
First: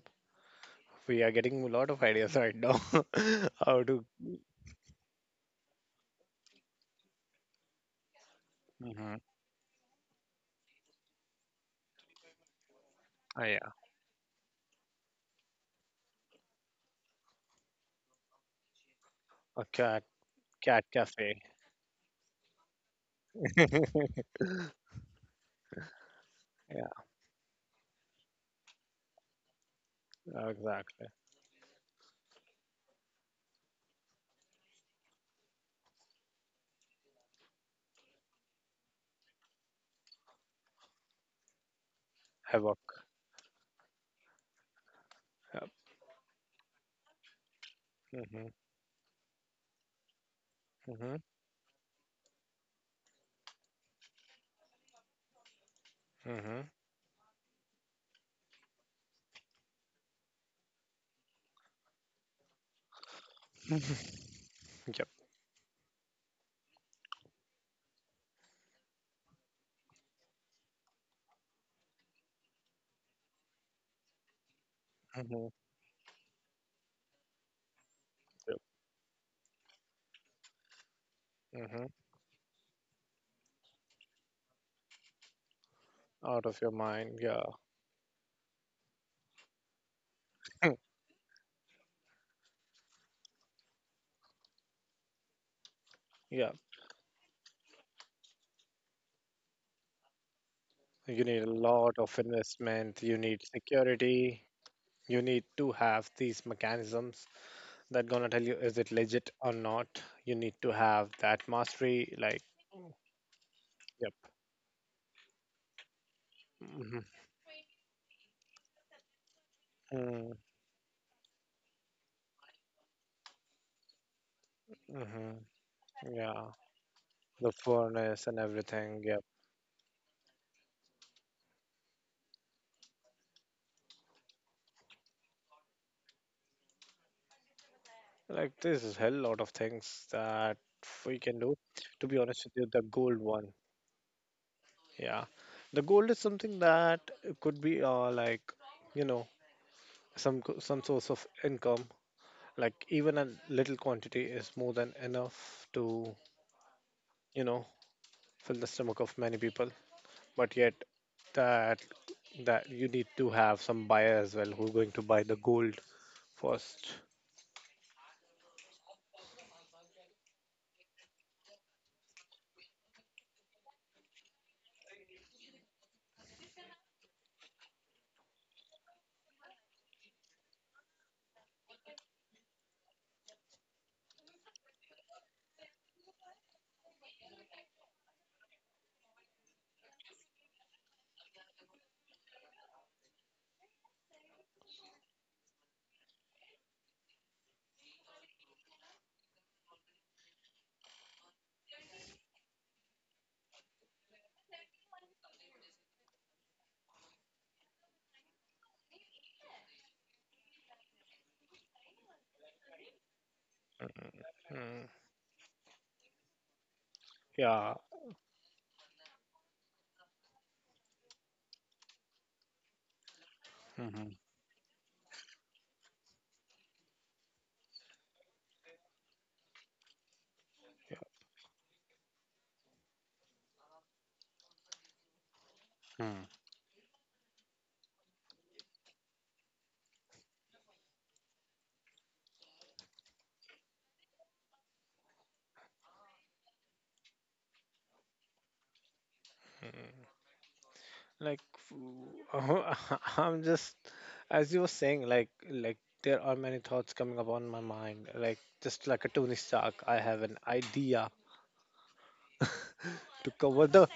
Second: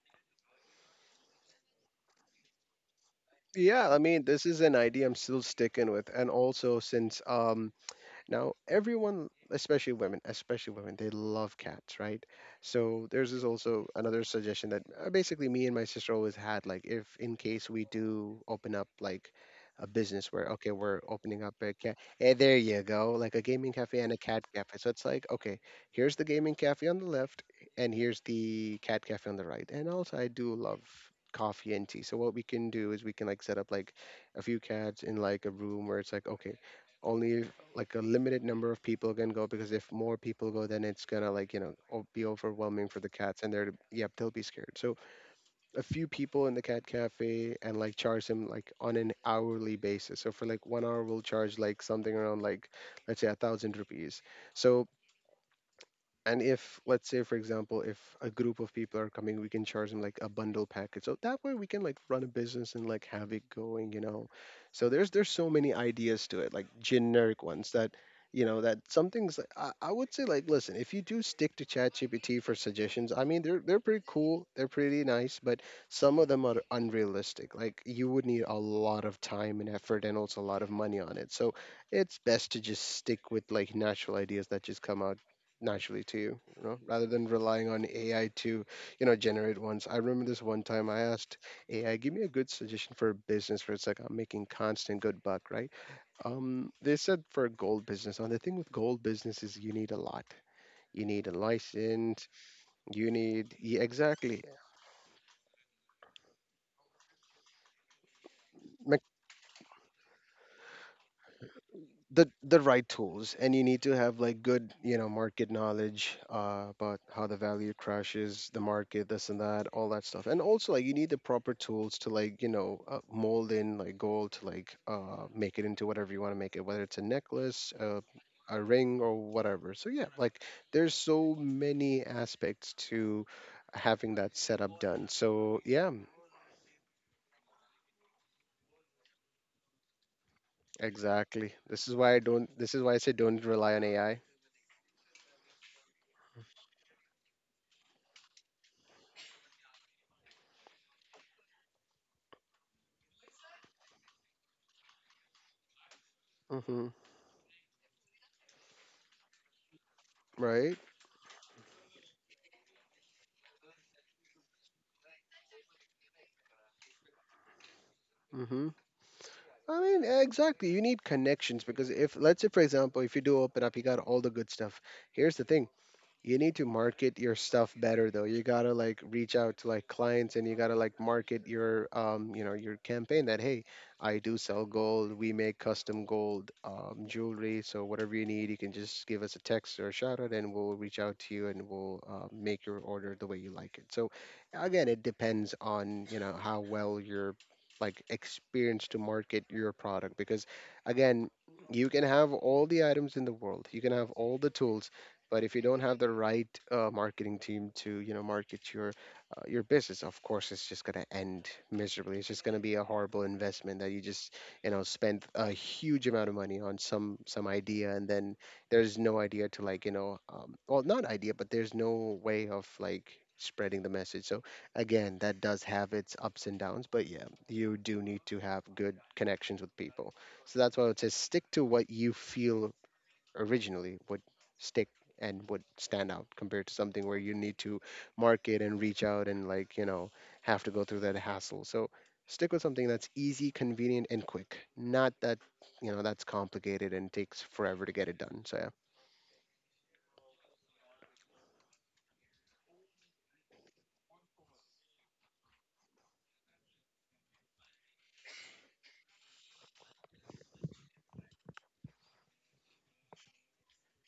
[SPEAKER 1] we are getting a lot of ideas right now how
[SPEAKER 2] Yeah, I
[SPEAKER 1] to…
[SPEAKER 2] mean, this is an idea I'm still sticking with. And also, since now,
[SPEAKER 1] Mm-hmm.
[SPEAKER 2] everyone, especially women, they love cats, right? So there's
[SPEAKER 1] Oh
[SPEAKER 2] this
[SPEAKER 1] yeah.
[SPEAKER 2] also another suggestion that basically me and my sister always had, like if in case we do open up like
[SPEAKER 1] A
[SPEAKER 2] a
[SPEAKER 1] cat,
[SPEAKER 2] business where okay,
[SPEAKER 1] cat
[SPEAKER 2] we're
[SPEAKER 1] cafe.
[SPEAKER 2] opening up a cat, hey, there you go, like a gaming cafe and a cat cafe. So it's like okay, here's the gaming cafe on the left, and here's the cat cafe on the right. And also, I do love
[SPEAKER 1] Exactly.
[SPEAKER 2] coffee and tea. So what we can do is we can like set up like a few cats in like a room where it's like okay, only like a limited number of people can go because if more people go then it's gonna like you know o- be overwhelming for
[SPEAKER 1] Havoc.
[SPEAKER 2] the cats and they're yep they'll be scared, so
[SPEAKER 1] Yep.
[SPEAKER 2] a few people in the cat cafe, and like charge
[SPEAKER 1] Mhm.
[SPEAKER 2] them like on an hourly basis, so for like 1 hour
[SPEAKER 1] Mhm.
[SPEAKER 2] we'll charge like something around like let's say 1,000 rupees. So and
[SPEAKER 1] Mhm.
[SPEAKER 2] if let's say for example if a group of people are coming, we can charge them like a bundle package, so that way we can like run a business and like have it going, you know. So
[SPEAKER 1] Yep.
[SPEAKER 2] there's so many ideas to it, like generic ones that you know that some things like, I would say like listen, if you do stick to ChatGPT for suggestions, I mean they're pretty cool, they're pretty nice,
[SPEAKER 1] Mhm.
[SPEAKER 2] but some of them are unrealistic. Like you would need a lot of time and effort and also a lot of money on it, so
[SPEAKER 1] Mhm.
[SPEAKER 2] it's best to just stick with like natural ideas that just come out naturally to you,
[SPEAKER 1] Out of
[SPEAKER 2] you
[SPEAKER 1] your
[SPEAKER 2] know, rather
[SPEAKER 1] mind.
[SPEAKER 2] than
[SPEAKER 1] Yeah.
[SPEAKER 2] relying on AI to, you know, generate ones. I remember this one time I asked AI, give me a good suggestion for a business where it's like I'm making constant good buck, right?
[SPEAKER 1] Yeah.
[SPEAKER 2] They said for a gold business. Now the thing with gold business is you need a lot. You
[SPEAKER 1] You
[SPEAKER 2] need a
[SPEAKER 1] need a lot of
[SPEAKER 2] license.
[SPEAKER 1] investment.
[SPEAKER 2] You
[SPEAKER 1] You need
[SPEAKER 2] need yeah, exactly
[SPEAKER 1] security. You need to have these mechanisms that gonna tell you, is it legit or not. You need to have that mastery.
[SPEAKER 2] the
[SPEAKER 1] Like.
[SPEAKER 2] the right tools, and you need to
[SPEAKER 1] Yep.
[SPEAKER 2] have like good you know market knowledge about
[SPEAKER 1] Mhm.
[SPEAKER 2] how the value crashes the market, this and that, all that stuff. And also like you need the proper tools to like you know mold in like gold to like
[SPEAKER 1] Mhm.
[SPEAKER 2] make it into whatever you want to
[SPEAKER 1] Yeah.
[SPEAKER 2] make it, whether it's a
[SPEAKER 1] The
[SPEAKER 2] necklace,
[SPEAKER 1] furnace and
[SPEAKER 2] a ring
[SPEAKER 1] everything. Yep.
[SPEAKER 2] or whatever, so yeah like there's so many aspects to having that setup done, so yeah
[SPEAKER 1] Like this is hell lot of things that we can
[SPEAKER 2] exactly,
[SPEAKER 1] do.
[SPEAKER 2] this is
[SPEAKER 1] To
[SPEAKER 2] why I
[SPEAKER 1] be honest
[SPEAKER 2] don't,
[SPEAKER 1] with you,
[SPEAKER 2] this is
[SPEAKER 1] the
[SPEAKER 2] why I say
[SPEAKER 1] gold
[SPEAKER 2] don't
[SPEAKER 1] one.
[SPEAKER 2] rely on AI.
[SPEAKER 1] Yeah, the gold is something that could be like, you know, some some source of income. Like even a little quantity is more than enough to,
[SPEAKER 2] Hmm.
[SPEAKER 1] you know, fill the stomach of many people. But
[SPEAKER 2] Right.
[SPEAKER 1] yet that, that you need to have some buyer as well who's going to buy the gold first.
[SPEAKER 2] Mm-hmm. I mean, eh, exactly. You need connections because if, let's say, for example, if you do open up, you got all the good stuff. Here's the thing, you need to market your stuff better though. You gotta like reach out to like clients, and you gotta like market your you know your campaign that hey, I do sell gold. We make custom gold jewelry. So whatever you need, you can just give us a text or a shout out, and we'll reach out to you, and we'll make your order the way you like it. So again, it depends on you know how well you're like experienced to market your product, because again you can have all the items in the world, you can have all the tools, but if you don't have the right marketing team to, you know, market your business, of course, it's just gonna end miserably. It's just gonna be a horrible investment that you just, you know,
[SPEAKER 1] Mm,
[SPEAKER 2] spend a huge amount of money on some
[SPEAKER 1] yeah.
[SPEAKER 2] idea, and then there's no idea to like, you know, well, not idea, but there's no way of like spreading the
[SPEAKER 1] Hmm.
[SPEAKER 2] message. So again, that does have its ups and downs, but yeah, you do need to have good connections with people. So that's why I would say stick to what you feel originally would stick and would stand out, compared to something where you need to market and reach out and like you know have to go through that hassle, so stick with something that's easy, convenient and quick, not that you know that's complicated and takes forever to get it done, so yeah.
[SPEAKER 1] Like I'm just, as you were saying, like there are many thoughts coming up on my mind like just like a Tony Stark, I have an idea to cover the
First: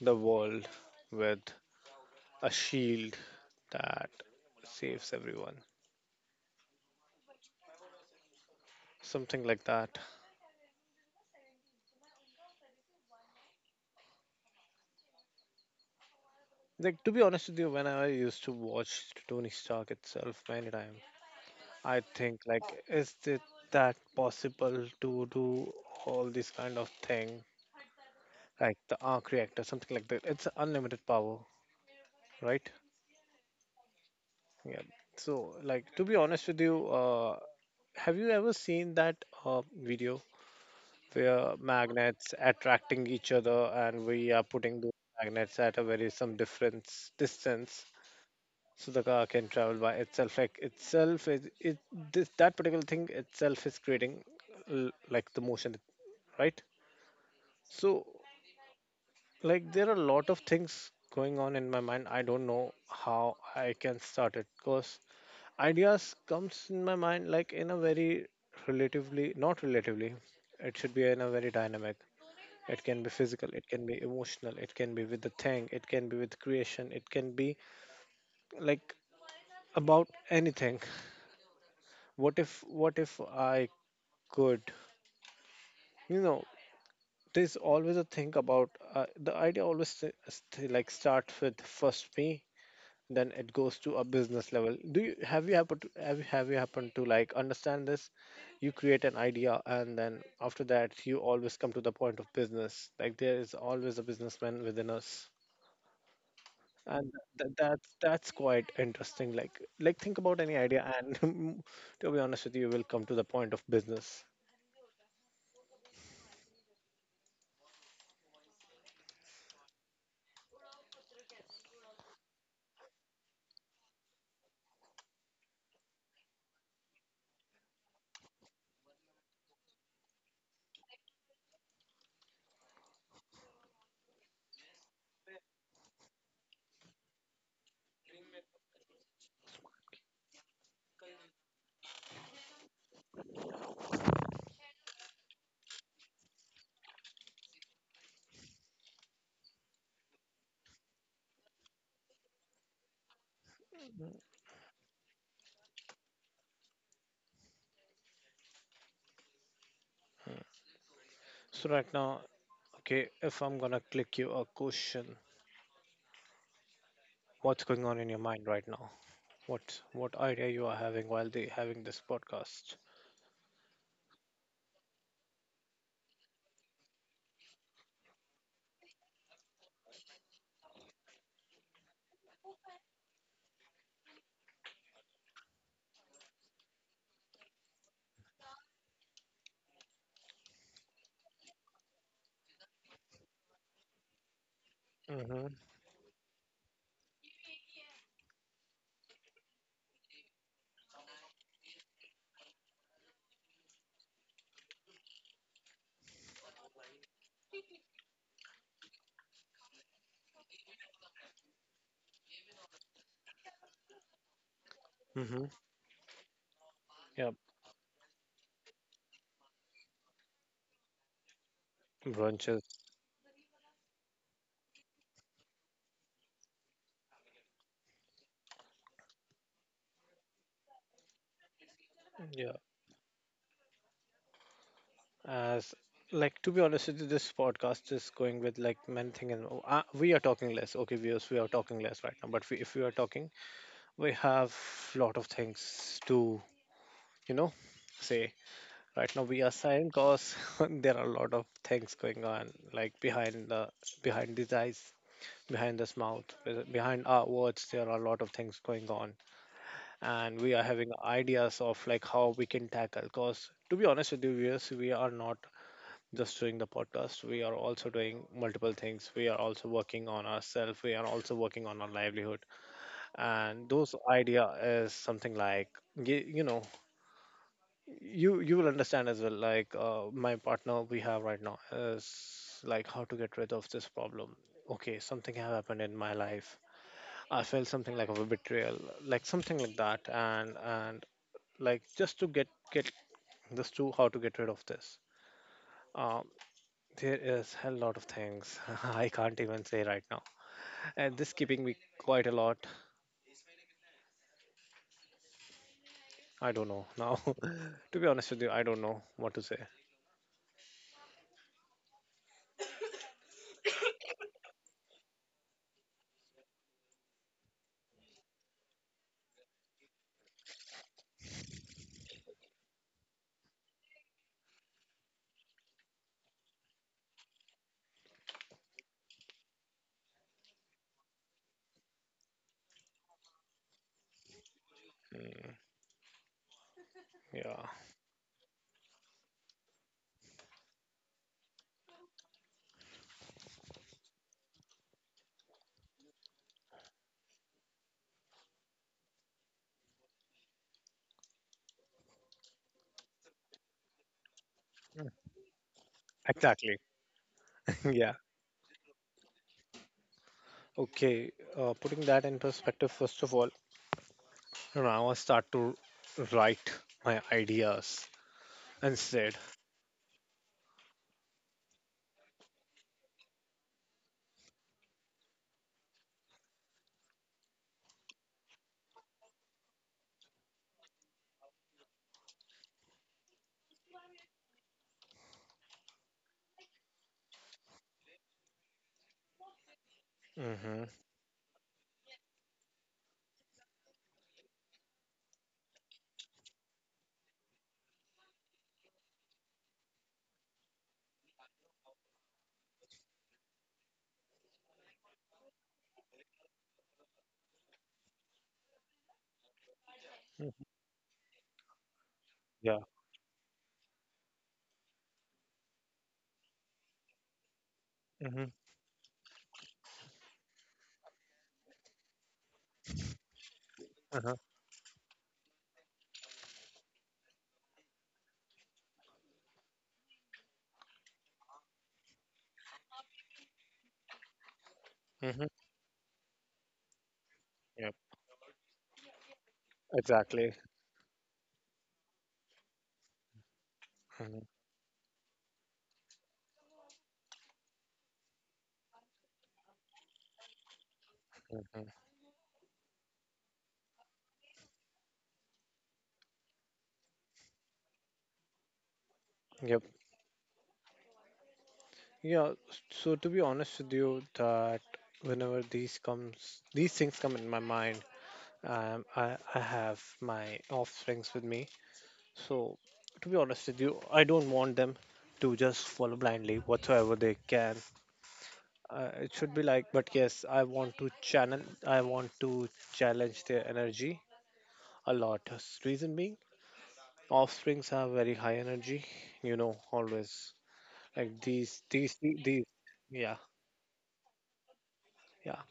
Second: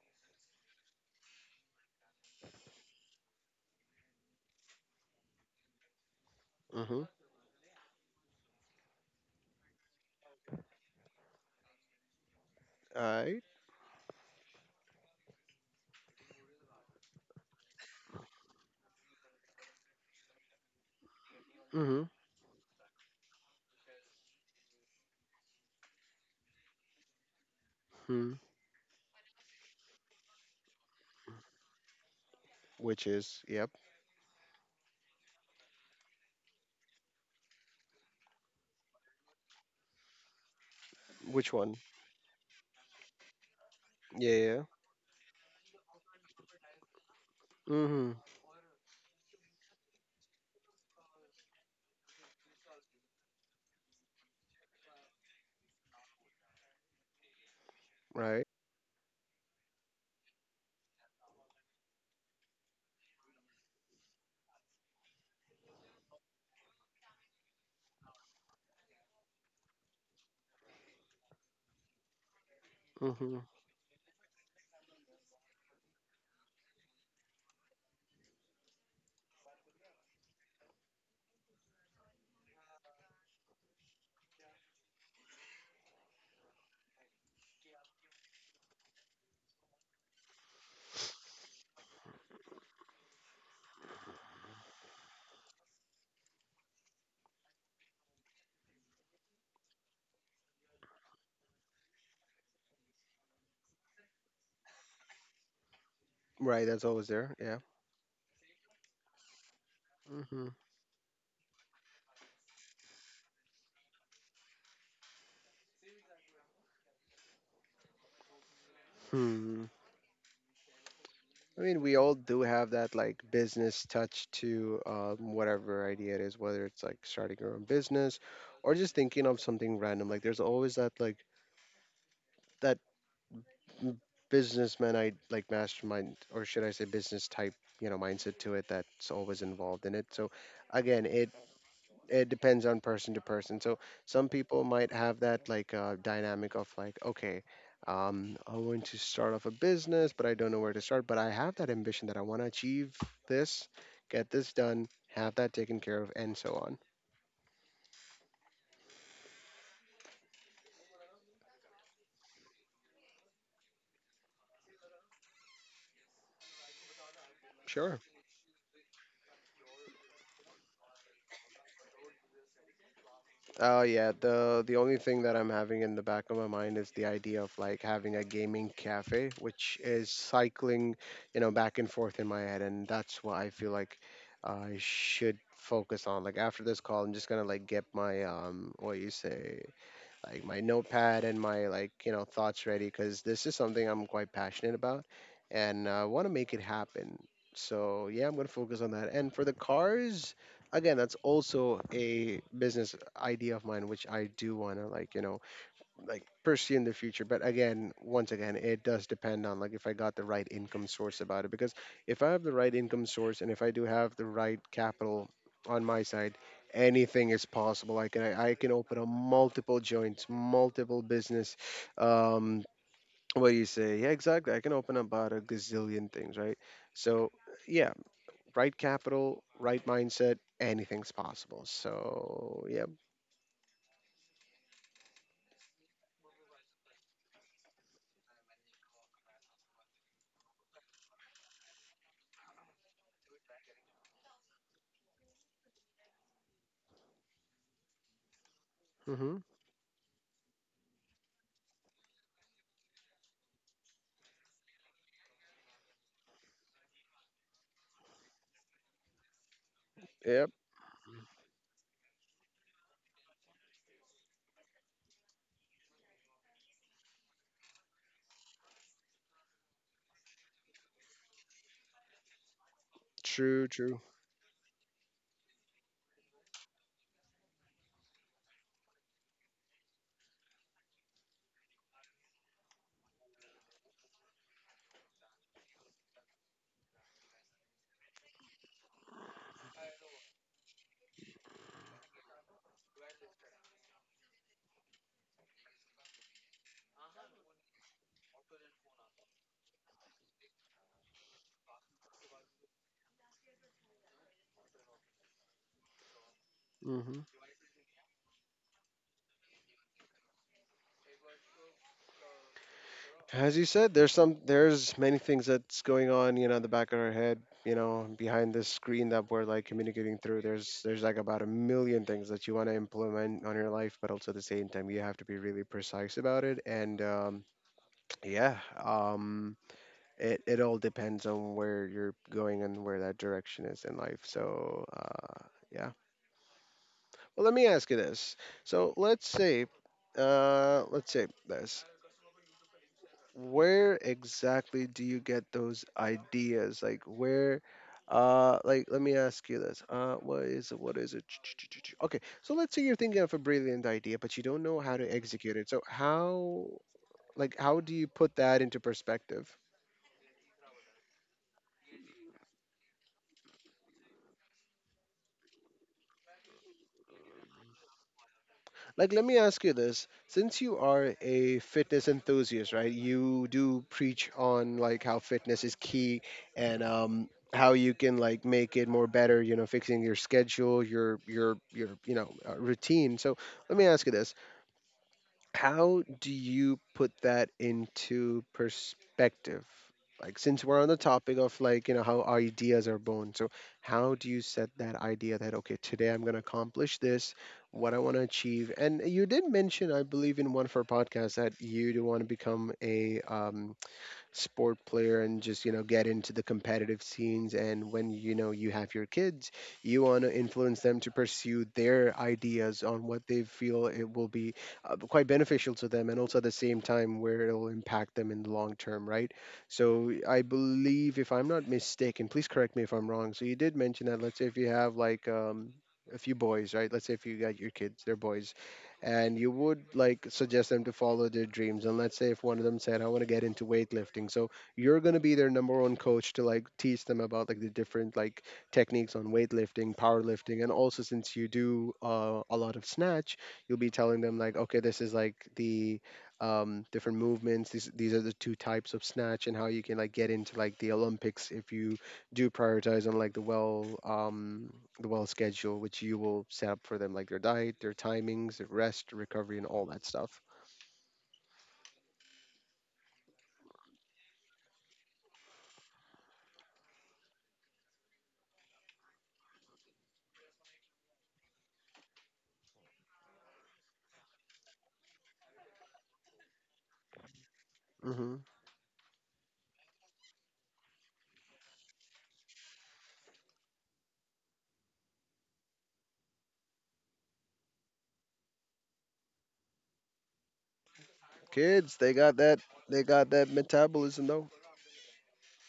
[SPEAKER 1] the world with a shield that saves everyone,
[SPEAKER 2] Mm-hmm.
[SPEAKER 1] something like that.
[SPEAKER 2] All right.
[SPEAKER 1] Like to be honest with you, when I used to watch Tony Stark itself many times, I
[SPEAKER 2] Mm-hmm.
[SPEAKER 1] think like, is it that possible to do all these kind of thing,
[SPEAKER 2] Hmm.
[SPEAKER 1] like the arc reactor, something like that. It's unlimited power, right?
[SPEAKER 2] Which is yep.
[SPEAKER 1] Yeah. So, like, to be honest with you, have you ever seen that video
[SPEAKER 2] Which
[SPEAKER 1] where
[SPEAKER 2] one.
[SPEAKER 1] magnets attracting each other and we
[SPEAKER 2] Yeah,
[SPEAKER 1] are
[SPEAKER 2] yeah.
[SPEAKER 1] putting those magnets at a very some difference distance,
[SPEAKER 2] Mm-hmm.
[SPEAKER 1] so the car can travel by itself? Like, itself, is it this, that particular thing itself is creating like the motion, right? So.
[SPEAKER 2] Right.
[SPEAKER 1] Like there are a lot of things going on in my mind. I don't know how I can start it because ideas comes in my mind like in a very relatively not relatively. It should be in a very dynamic. It can be
[SPEAKER 2] Mm-hmm.
[SPEAKER 1] physical, it can be emotional, it can be with the thing, it can be with creation, it can be like about anything. What if I could, you know, there's always a thing about the idea always like starts with first me, then it goes to a business level. Do you have, you happened to have, have you happened to like understand this? You create an idea and then after that you always come to the point of business. Like there is always a businessman within us,
[SPEAKER 2] Right, that's always
[SPEAKER 1] and
[SPEAKER 2] there, yeah.
[SPEAKER 1] that's quite interesting. Like think about
[SPEAKER 2] Mm-hmm.
[SPEAKER 1] any idea and to be honest with you, we'll come to the point of business.
[SPEAKER 2] Hmm. I mean, we all do have that like business touch to whatever idea it is, whether it's like starting your own business or just thinking of something random. Like, there's always that like that m- businessman I like mastermind, or should I say business type, you know, mindset to it that's always involved in it. So, again, it depends on person to person. So some people might have that like dynamic of like, okay, I want to start off a business, but I don't know where to start. But I have that ambition that I want to achieve this, get this done, have that taken care of, and so on.
[SPEAKER 1] So right now, okay, if I'm gonna click you a question, what's going
[SPEAKER 2] Sure.
[SPEAKER 1] on in your mind right now? What idea you are having while they having this podcast?
[SPEAKER 2] Oh yeah, the only thing that I'm having in the back of my mind is the idea of like having a gaming cafe, which is cycling, you know, back and forth in my head, and that's what I feel like I should focus on. Like after this call, I'm just gonna like get my what you say, like my notepad and my like you know thoughts ready because this is something I'm quite passionate about,
[SPEAKER 1] Mm-hmm.
[SPEAKER 2] and I want to make it happen. So yeah, I'm gonna focus on that. And for the cars, again, that's also a business idea of mine, which I do wanna like you know like pursue in the future. But again, once again, it does depend on like if I got the right income source about it. Because if I have the right income source and if I do have the right capital
[SPEAKER 1] Mm-hmm.
[SPEAKER 2] on my side, anything
[SPEAKER 1] Yeah,
[SPEAKER 2] is possible. I can open up multiple joints, multiple business. Um,
[SPEAKER 1] brunches.
[SPEAKER 2] what do you say? Yeah, exactly. I can open up about a gazillion things, right? So yeah, right capital, right mindset, anything's possible.
[SPEAKER 1] Yeah,
[SPEAKER 2] So yeah,
[SPEAKER 1] as, like to be honest with you, this podcast is going with like many things, and oh, we are talking less. Okay, viewers, we are talking less right now. But we, if we are talking, we have lot of things to, you know, say. Right now
[SPEAKER 2] mm-hmm,
[SPEAKER 1] we are silent because there are a lot of things going on, like behind the, behind these eyes, behind this mouth, behind our words. There are a lot of things going on, and
[SPEAKER 2] yep,
[SPEAKER 1] we are having ideas of like how we can tackle, because to be honest with you viewers, we are not just doing the podcast, we are also doing multiple things, we are also working on ourselves, we are also working on our livelihood,
[SPEAKER 2] true,
[SPEAKER 1] and those
[SPEAKER 2] true.
[SPEAKER 1] idea is something like, you know, you will understand as well, like my partner we have right now is like how to get rid of this problem. Okay, something have happened in my life. I felt something like of a betrayal, like something like that, and like just to get this to, how to get rid of this, um, there is a lot of things I can't even say right now, and this keeping me quite a lot. I don't know now.
[SPEAKER 2] Mm-hmm.
[SPEAKER 1] To be honest with you, I don't know what to say.
[SPEAKER 2] As you said, there's many things that's going on, you know, in the back of our head, you know, behind this screen that we're like communicating through. There's like about a million things that you want to implement on your life, but also at the same time you have to be really precise about it. And yeah, um, it all depends on where you're going and where that direction is in life. So
[SPEAKER 1] Mm,
[SPEAKER 2] yeah. Well, let
[SPEAKER 1] yeah.
[SPEAKER 2] me ask you this. So let's say this. Where exactly do you get those ideas? Like where like let me ask you this. What is it? What is it? Ch-ch-ch-ch-ch. Okay. So let's say you're thinking of a brilliant idea, but you don't know how to execute it. So
[SPEAKER 1] Exactly.
[SPEAKER 2] how do you
[SPEAKER 1] Yeah.
[SPEAKER 2] put that into perspective?
[SPEAKER 1] Okay, putting that in perspective, first of all, now I start to write my ideas
[SPEAKER 2] Like, let
[SPEAKER 1] instead.
[SPEAKER 2] me ask you this: since you are a fitness enthusiast, right? You do preach on like how fitness is key and how you can like make it more better. You know, fixing your schedule, your you know routine. So let me ask you this: how do you put that into perspective? Like, since we're
[SPEAKER 1] Mm-hmm.
[SPEAKER 2] on the topic of like, you know, how ideas are born, so how do you set that idea that, okay, today I'm going to accomplish this, what I want to achieve? And you did mention, I believe, in one of our podcasts that you do want to become a sport player and just you know get into the competitive scenes, and when you know you have your kids you want to influence them to pursue their
[SPEAKER 1] Yeah.
[SPEAKER 2] ideas on what they feel it will be quite beneficial to them, and also at the same time where it'll impact them in
[SPEAKER 1] Mm-hmm.
[SPEAKER 2] the long term, right? So I believe if I'm not mistaken, please correct me if I'm wrong, so you did mention that,
[SPEAKER 1] Uh-huh.
[SPEAKER 2] let's say if you have like a few boys, right? Let's say if you got your kids, they're boys, and you would like suggest them to follow their dreams, and let's say if one of them said I want to get into weightlifting, so you're going to be
[SPEAKER 1] Mm-hmm.
[SPEAKER 2] their number one coach to like teach them about like the
[SPEAKER 1] Yep,
[SPEAKER 2] different like techniques on weightlifting,
[SPEAKER 1] exactly.
[SPEAKER 2] powerlifting, and also since you do a lot of snatch, you'll be telling
[SPEAKER 1] Mm-hmm.
[SPEAKER 2] them like okay this is like the different movements. These are the two types of snatch and how you can like get into like the Olympics if
[SPEAKER 1] Mm-hmm.
[SPEAKER 2] you do prioritize on like the the well schedule, which you will set up for them, like their diet, their timings, their rest, recovery, and
[SPEAKER 1] Yep.
[SPEAKER 2] all that stuff.
[SPEAKER 1] Yeah, so to be honest with you, that whenever these comes, these things come in my mind, I have my offsprings with me. So to be honest with you, I don't want them to just follow blindly whatsoever they can.
[SPEAKER 2] Hmm.
[SPEAKER 1] It should be like, but yes, I want to channel, I want to challenge their energy a lot. Reason being, offsprings have very high energy. You know, always like these,
[SPEAKER 2] Kids, they
[SPEAKER 1] these,
[SPEAKER 2] got
[SPEAKER 1] these.
[SPEAKER 2] that,
[SPEAKER 1] these
[SPEAKER 2] they got
[SPEAKER 1] Yeah.
[SPEAKER 2] that metabolism though.
[SPEAKER 1] Yeah,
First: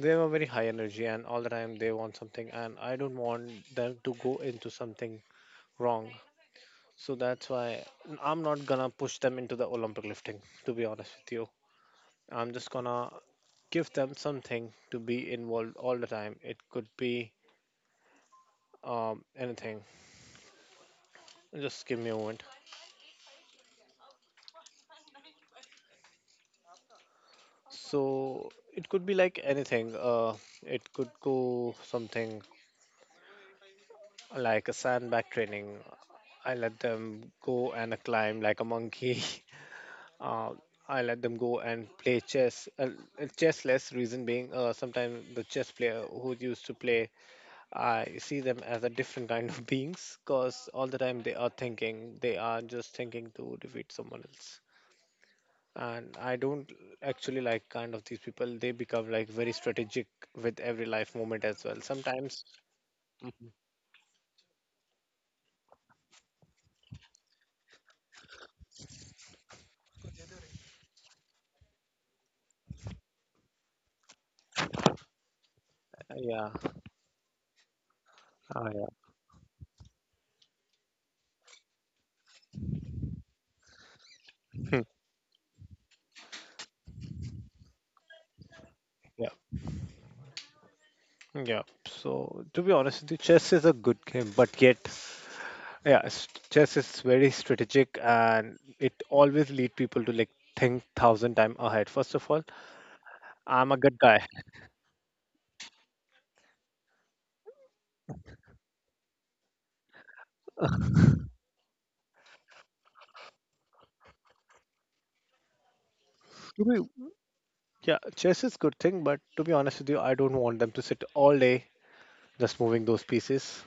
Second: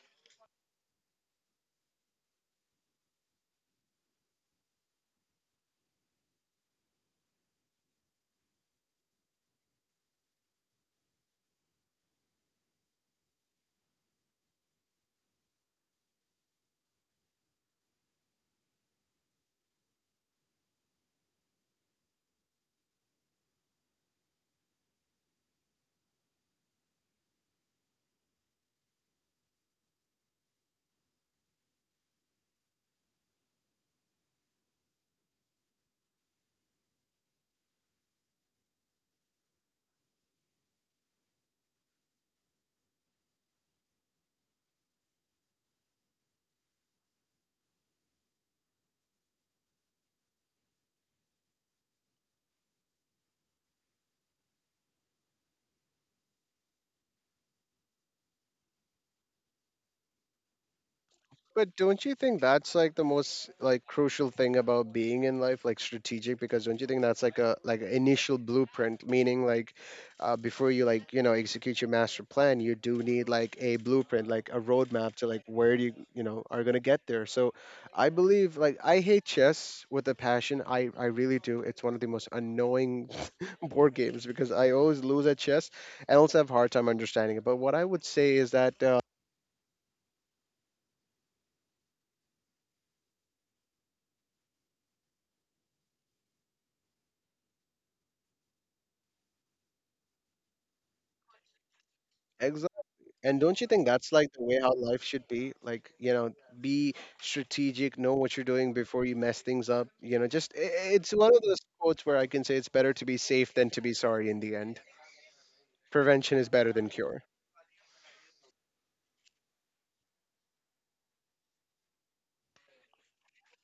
[SPEAKER 1] they were very high energy, and all the time they want something, and I don't want them to go into something wrong. So that's why I'm not gonna push them into the Olympic lifting, to be honest with you. I'm just gonna give them something to be involved all the time. It could be anything. Just give me a moment. So it could be like anything. It could go something like a sandbag training. I let them go and climb like a monkey. uh, I let them go and play chess. Chess less reason being, sometimes the chess player who used to play, I see them as a different kind of beings because all the time they are thinking, they are just thinking to defeat someone else. And I don't actually like kind of these people. They become like very strategic with every life moment as
[SPEAKER 2] But
[SPEAKER 1] well.
[SPEAKER 2] don't you think
[SPEAKER 1] Sometimes,
[SPEAKER 2] that's like the most
[SPEAKER 1] mhm.
[SPEAKER 2] like crucial thing about being in life, like strategic? Because don't you think that's like a like an initial blueprint, meaning like before you like you know execute your master plan, you do need like a blueprint, like a roadmap to like where do you you know
[SPEAKER 1] Yeah.
[SPEAKER 2] are gonna get there. So I believe
[SPEAKER 1] Ah,
[SPEAKER 2] like
[SPEAKER 1] yeah.
[SPEAKER 2] I hate chess with a passion. I really do. It's one of the most annoying board games because I always lose at chess and also have a hard time understanding it. But what I would say is that.
[SPEAKER 1] Yeah. So to be honest, the chess is a good game, but yet, yeah, chess is very strategic, and it always lead people to like think thousand time ahead. First of all,
[SPEAKER 2] And don't you
[SPEAKER 1] I'm a
[SPEAKER 2] think
[SPEAKER 1] good
[SPEAKER 2] that's
[SPEAKER 1] guy.
[SPEAKER 2] like the way how life should be? Like, you know, be strategic, know what you're doing before you mess things up. You know, just it's one of those quotes where I can say it's better to be safe than to be sorry in the end. Prevention is
[SPEAKER 1] To
[SPEAKER 2] better
[SPEAKER 1] be,
[SPEAKER 2] than cure.
[SPEAKER 1] yeah, chess is good thing, but to be honest with you, I don't want them to sit all day just moving those pieces.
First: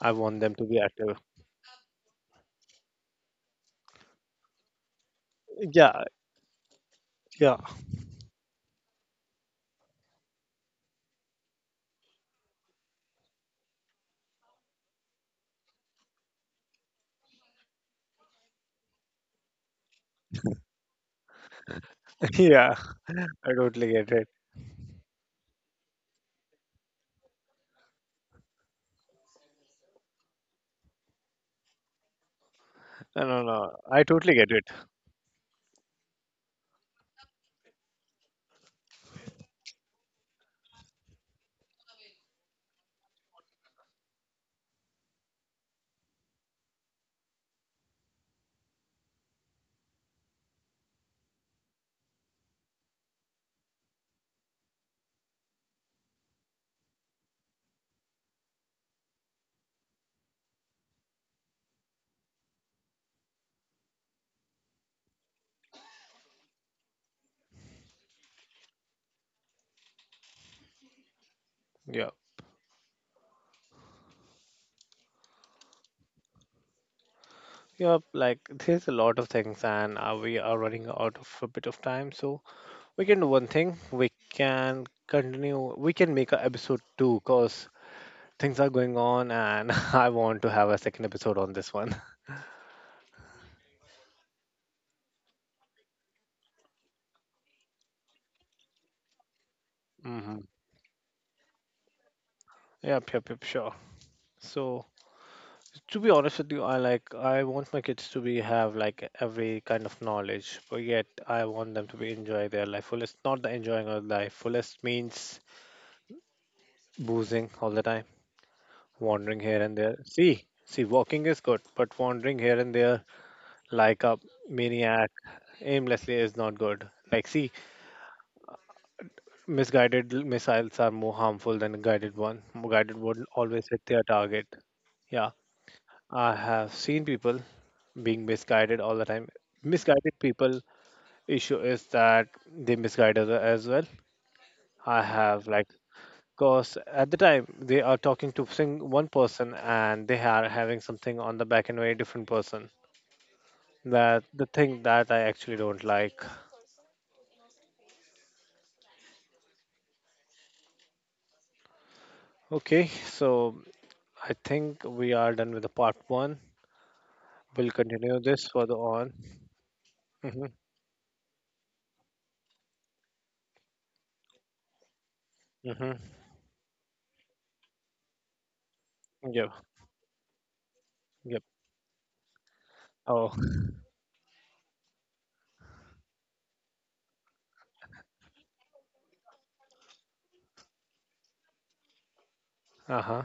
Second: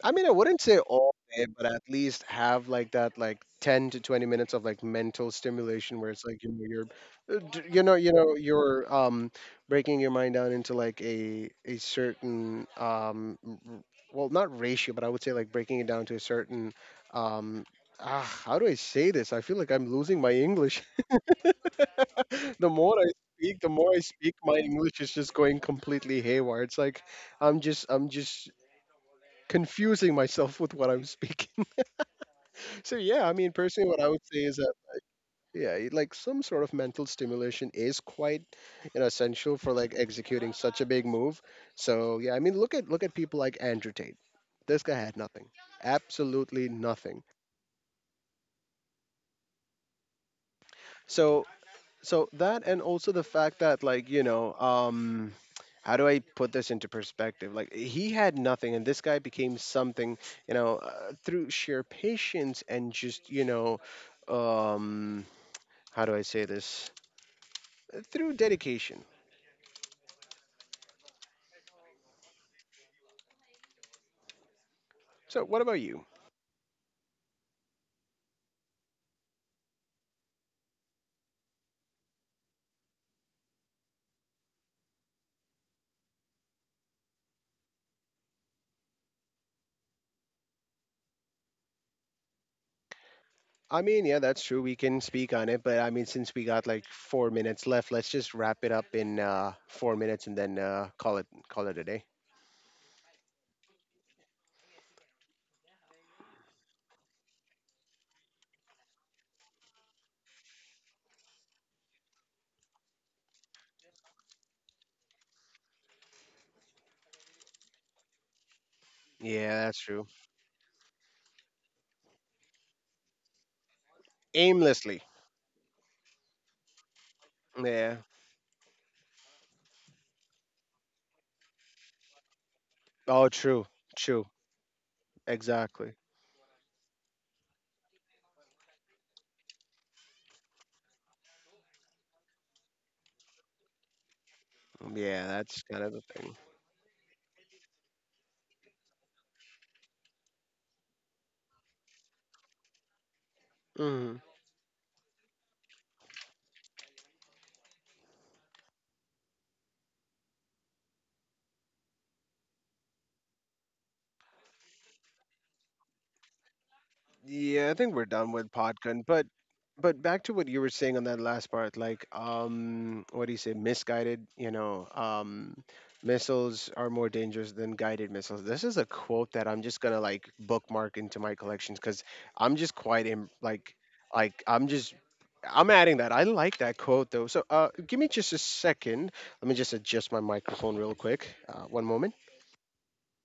[SPEAKER 1] I
[SPEAKER 2] I mean, I
[SPEAKER 1] want them
[SPEAKER 2] wouldn't
[SPEAKER 1] to
[SPEAKER 2] say
[SPEAKER 1] be
[SPEAKER 2] all
[SPEAKER 1] active.
[SPEAKER 2] day, but at least have like that, like 10 to 20 minutes of like mental stimulation,
[SPEAKER 1] Yeah,
[SPEAKER 2] where it's like you know you're,
[SPEAKER 1] yeah,
[SPEAKER 2] you know you're breaking your mind down into like a certain well not ratio, but I would say like breaking it down to a certain um ah how do I say this? I feel like I'm losing my English. the
[SPEAKER 1] yeah.
[SPEAKER 2] more I
[SPEAKER 1] I
[SPEAKER 2] speak, the more
[SPEAKER 1] totally
[SPEAKER 2] I
[SPEAKER 1] get it.
[SPEAKER 2] speak, my English is just going completely haywire. It's like I'm just confusing myself with what I'm speaking. So
[SPEAKER 1] No,
[SPEAKER 2] yeah, I
[SPEAKER 1] no,
[SPEAKER 2] mean,
[SPEAKER 1] no.
[SPEAKER 2] personally, what
[SPEAKER 1] I
[SPEAKER 2] I would
[SPEAKER 1] totally
[SPEAKER 2] say
[SPEAKER 1] get
[SPEAKER 2] is
[SPEAKER 1] it.
[SPEAKER 2] that yeah, like some sort of mental stimulation is quite, you know, essential for like executing such a big move. So yeah, I mean, look at people like Andrew Tate. This guy had nothing, absolutely nothing. So so that and also the fact that like you know, how do I put this into perspective? Like he had nothing, and this guy became something, you know, through sheer patience and just you know, um, how do I say this? Through dedication.
[SPEAKER 1] Yeah.
[SPEAKER 2] So, what about you?
[SPEAKER 1] Yeah, like there's a lot of things, and we are running out of a bit of time. So we can do one thing. We can continue. We can make a episode two, because things are going on, and I want to have a second episode on this one.
[SPEAKER 2] I mean, yeah, that's true. We can speak on it, but I mean, since we got like 4 minutes left, let's just wrap it up in four minutes and
[SPEAKER 1] Hmm.
[SPEAKER 2] then call it a day.
[SPEAKER 1] Yep, yep, yep. Sure. So to be honest with you, I like I want my kids to be have like every kind of knowledge, but yet I want them to be enjoy their life fullest. Not the enjoying of life fullest means boozing all the time, wandering here
[SPEAKER 2] Yeah, that's
[SPEAKER 1] and there.
[SPEAKER 2] true.
[SPEAKER 1] See, see, walking is good, but wandering here and there like a
[SPEAKER 2] Aimlessly.
[SPEAKER 1] maniac aimlessly is not good. Like, see,
[SPEAKER 2] Yeah.
[SPEAKER 1] misguided missiles are more harmful than a guided one. Guided one
[SPEAKER 2] Oh, true.
[SPEAKER 1] always hit their
[SPEAKER 2] True.
[SPEAKER 1] target. Yeah,
[SPEAKER 2] Exactly.
[SPEAKER 1] I have seen people being misguided all the time. Misguided people issue is that they misguide other as well. I
[SPEAKER 2] Yeah,
[SPEAKER 1] have
[SPEAKER 2] that's
[SPEAKER 1] like,
[SPEAKER 2] kind of the thing.
[SPEAKER 1] cause at the time they are talking to sing one person and they are having something on the back and very different person.
[SPEAKER 2] Mhm.
[SPEAKER 1] That the thing that I actually don't like. Okay, so I think we are done with the part one.
[SPEAKER 2] Yeah,
[SPEAKER 1] We'll
[SPEAKER 2] I think we're
[SPEAKER 1] continue
[SPEAKER 2] done
[SPEAKER 1] this
[SPEAKER 2] with
[SPEAKER 1] further
[SPEAKER 2] Podgun,
[SPEAKER 1] on.
[SPEAKER 2] but back to
[SPEAKER 1] Mm-hmm.
[SPEAKER 2] what you were saying on that last part, like what do you say, misguided, you know,
[SPEAKER 1] Mm-hmm.
[SPEAKER 2] missiles are more dangerous than guided missiles. This is a quote that
[SPEAKER 1] Yep.
[SPEAKER 2] I'm just gonna like bookmark into my
[SPEAKER 1] Yep.
[SPEAKER 2] collections because I'm just quite Im-
[SPEAKER 1] Oh.
[SPEAKER 2] like like I'm just I'm adding that. I like that quote though. So give me just a second. Let me just adjust my microphone real quick. One moment.
[SPEAKER 1] Uh huh.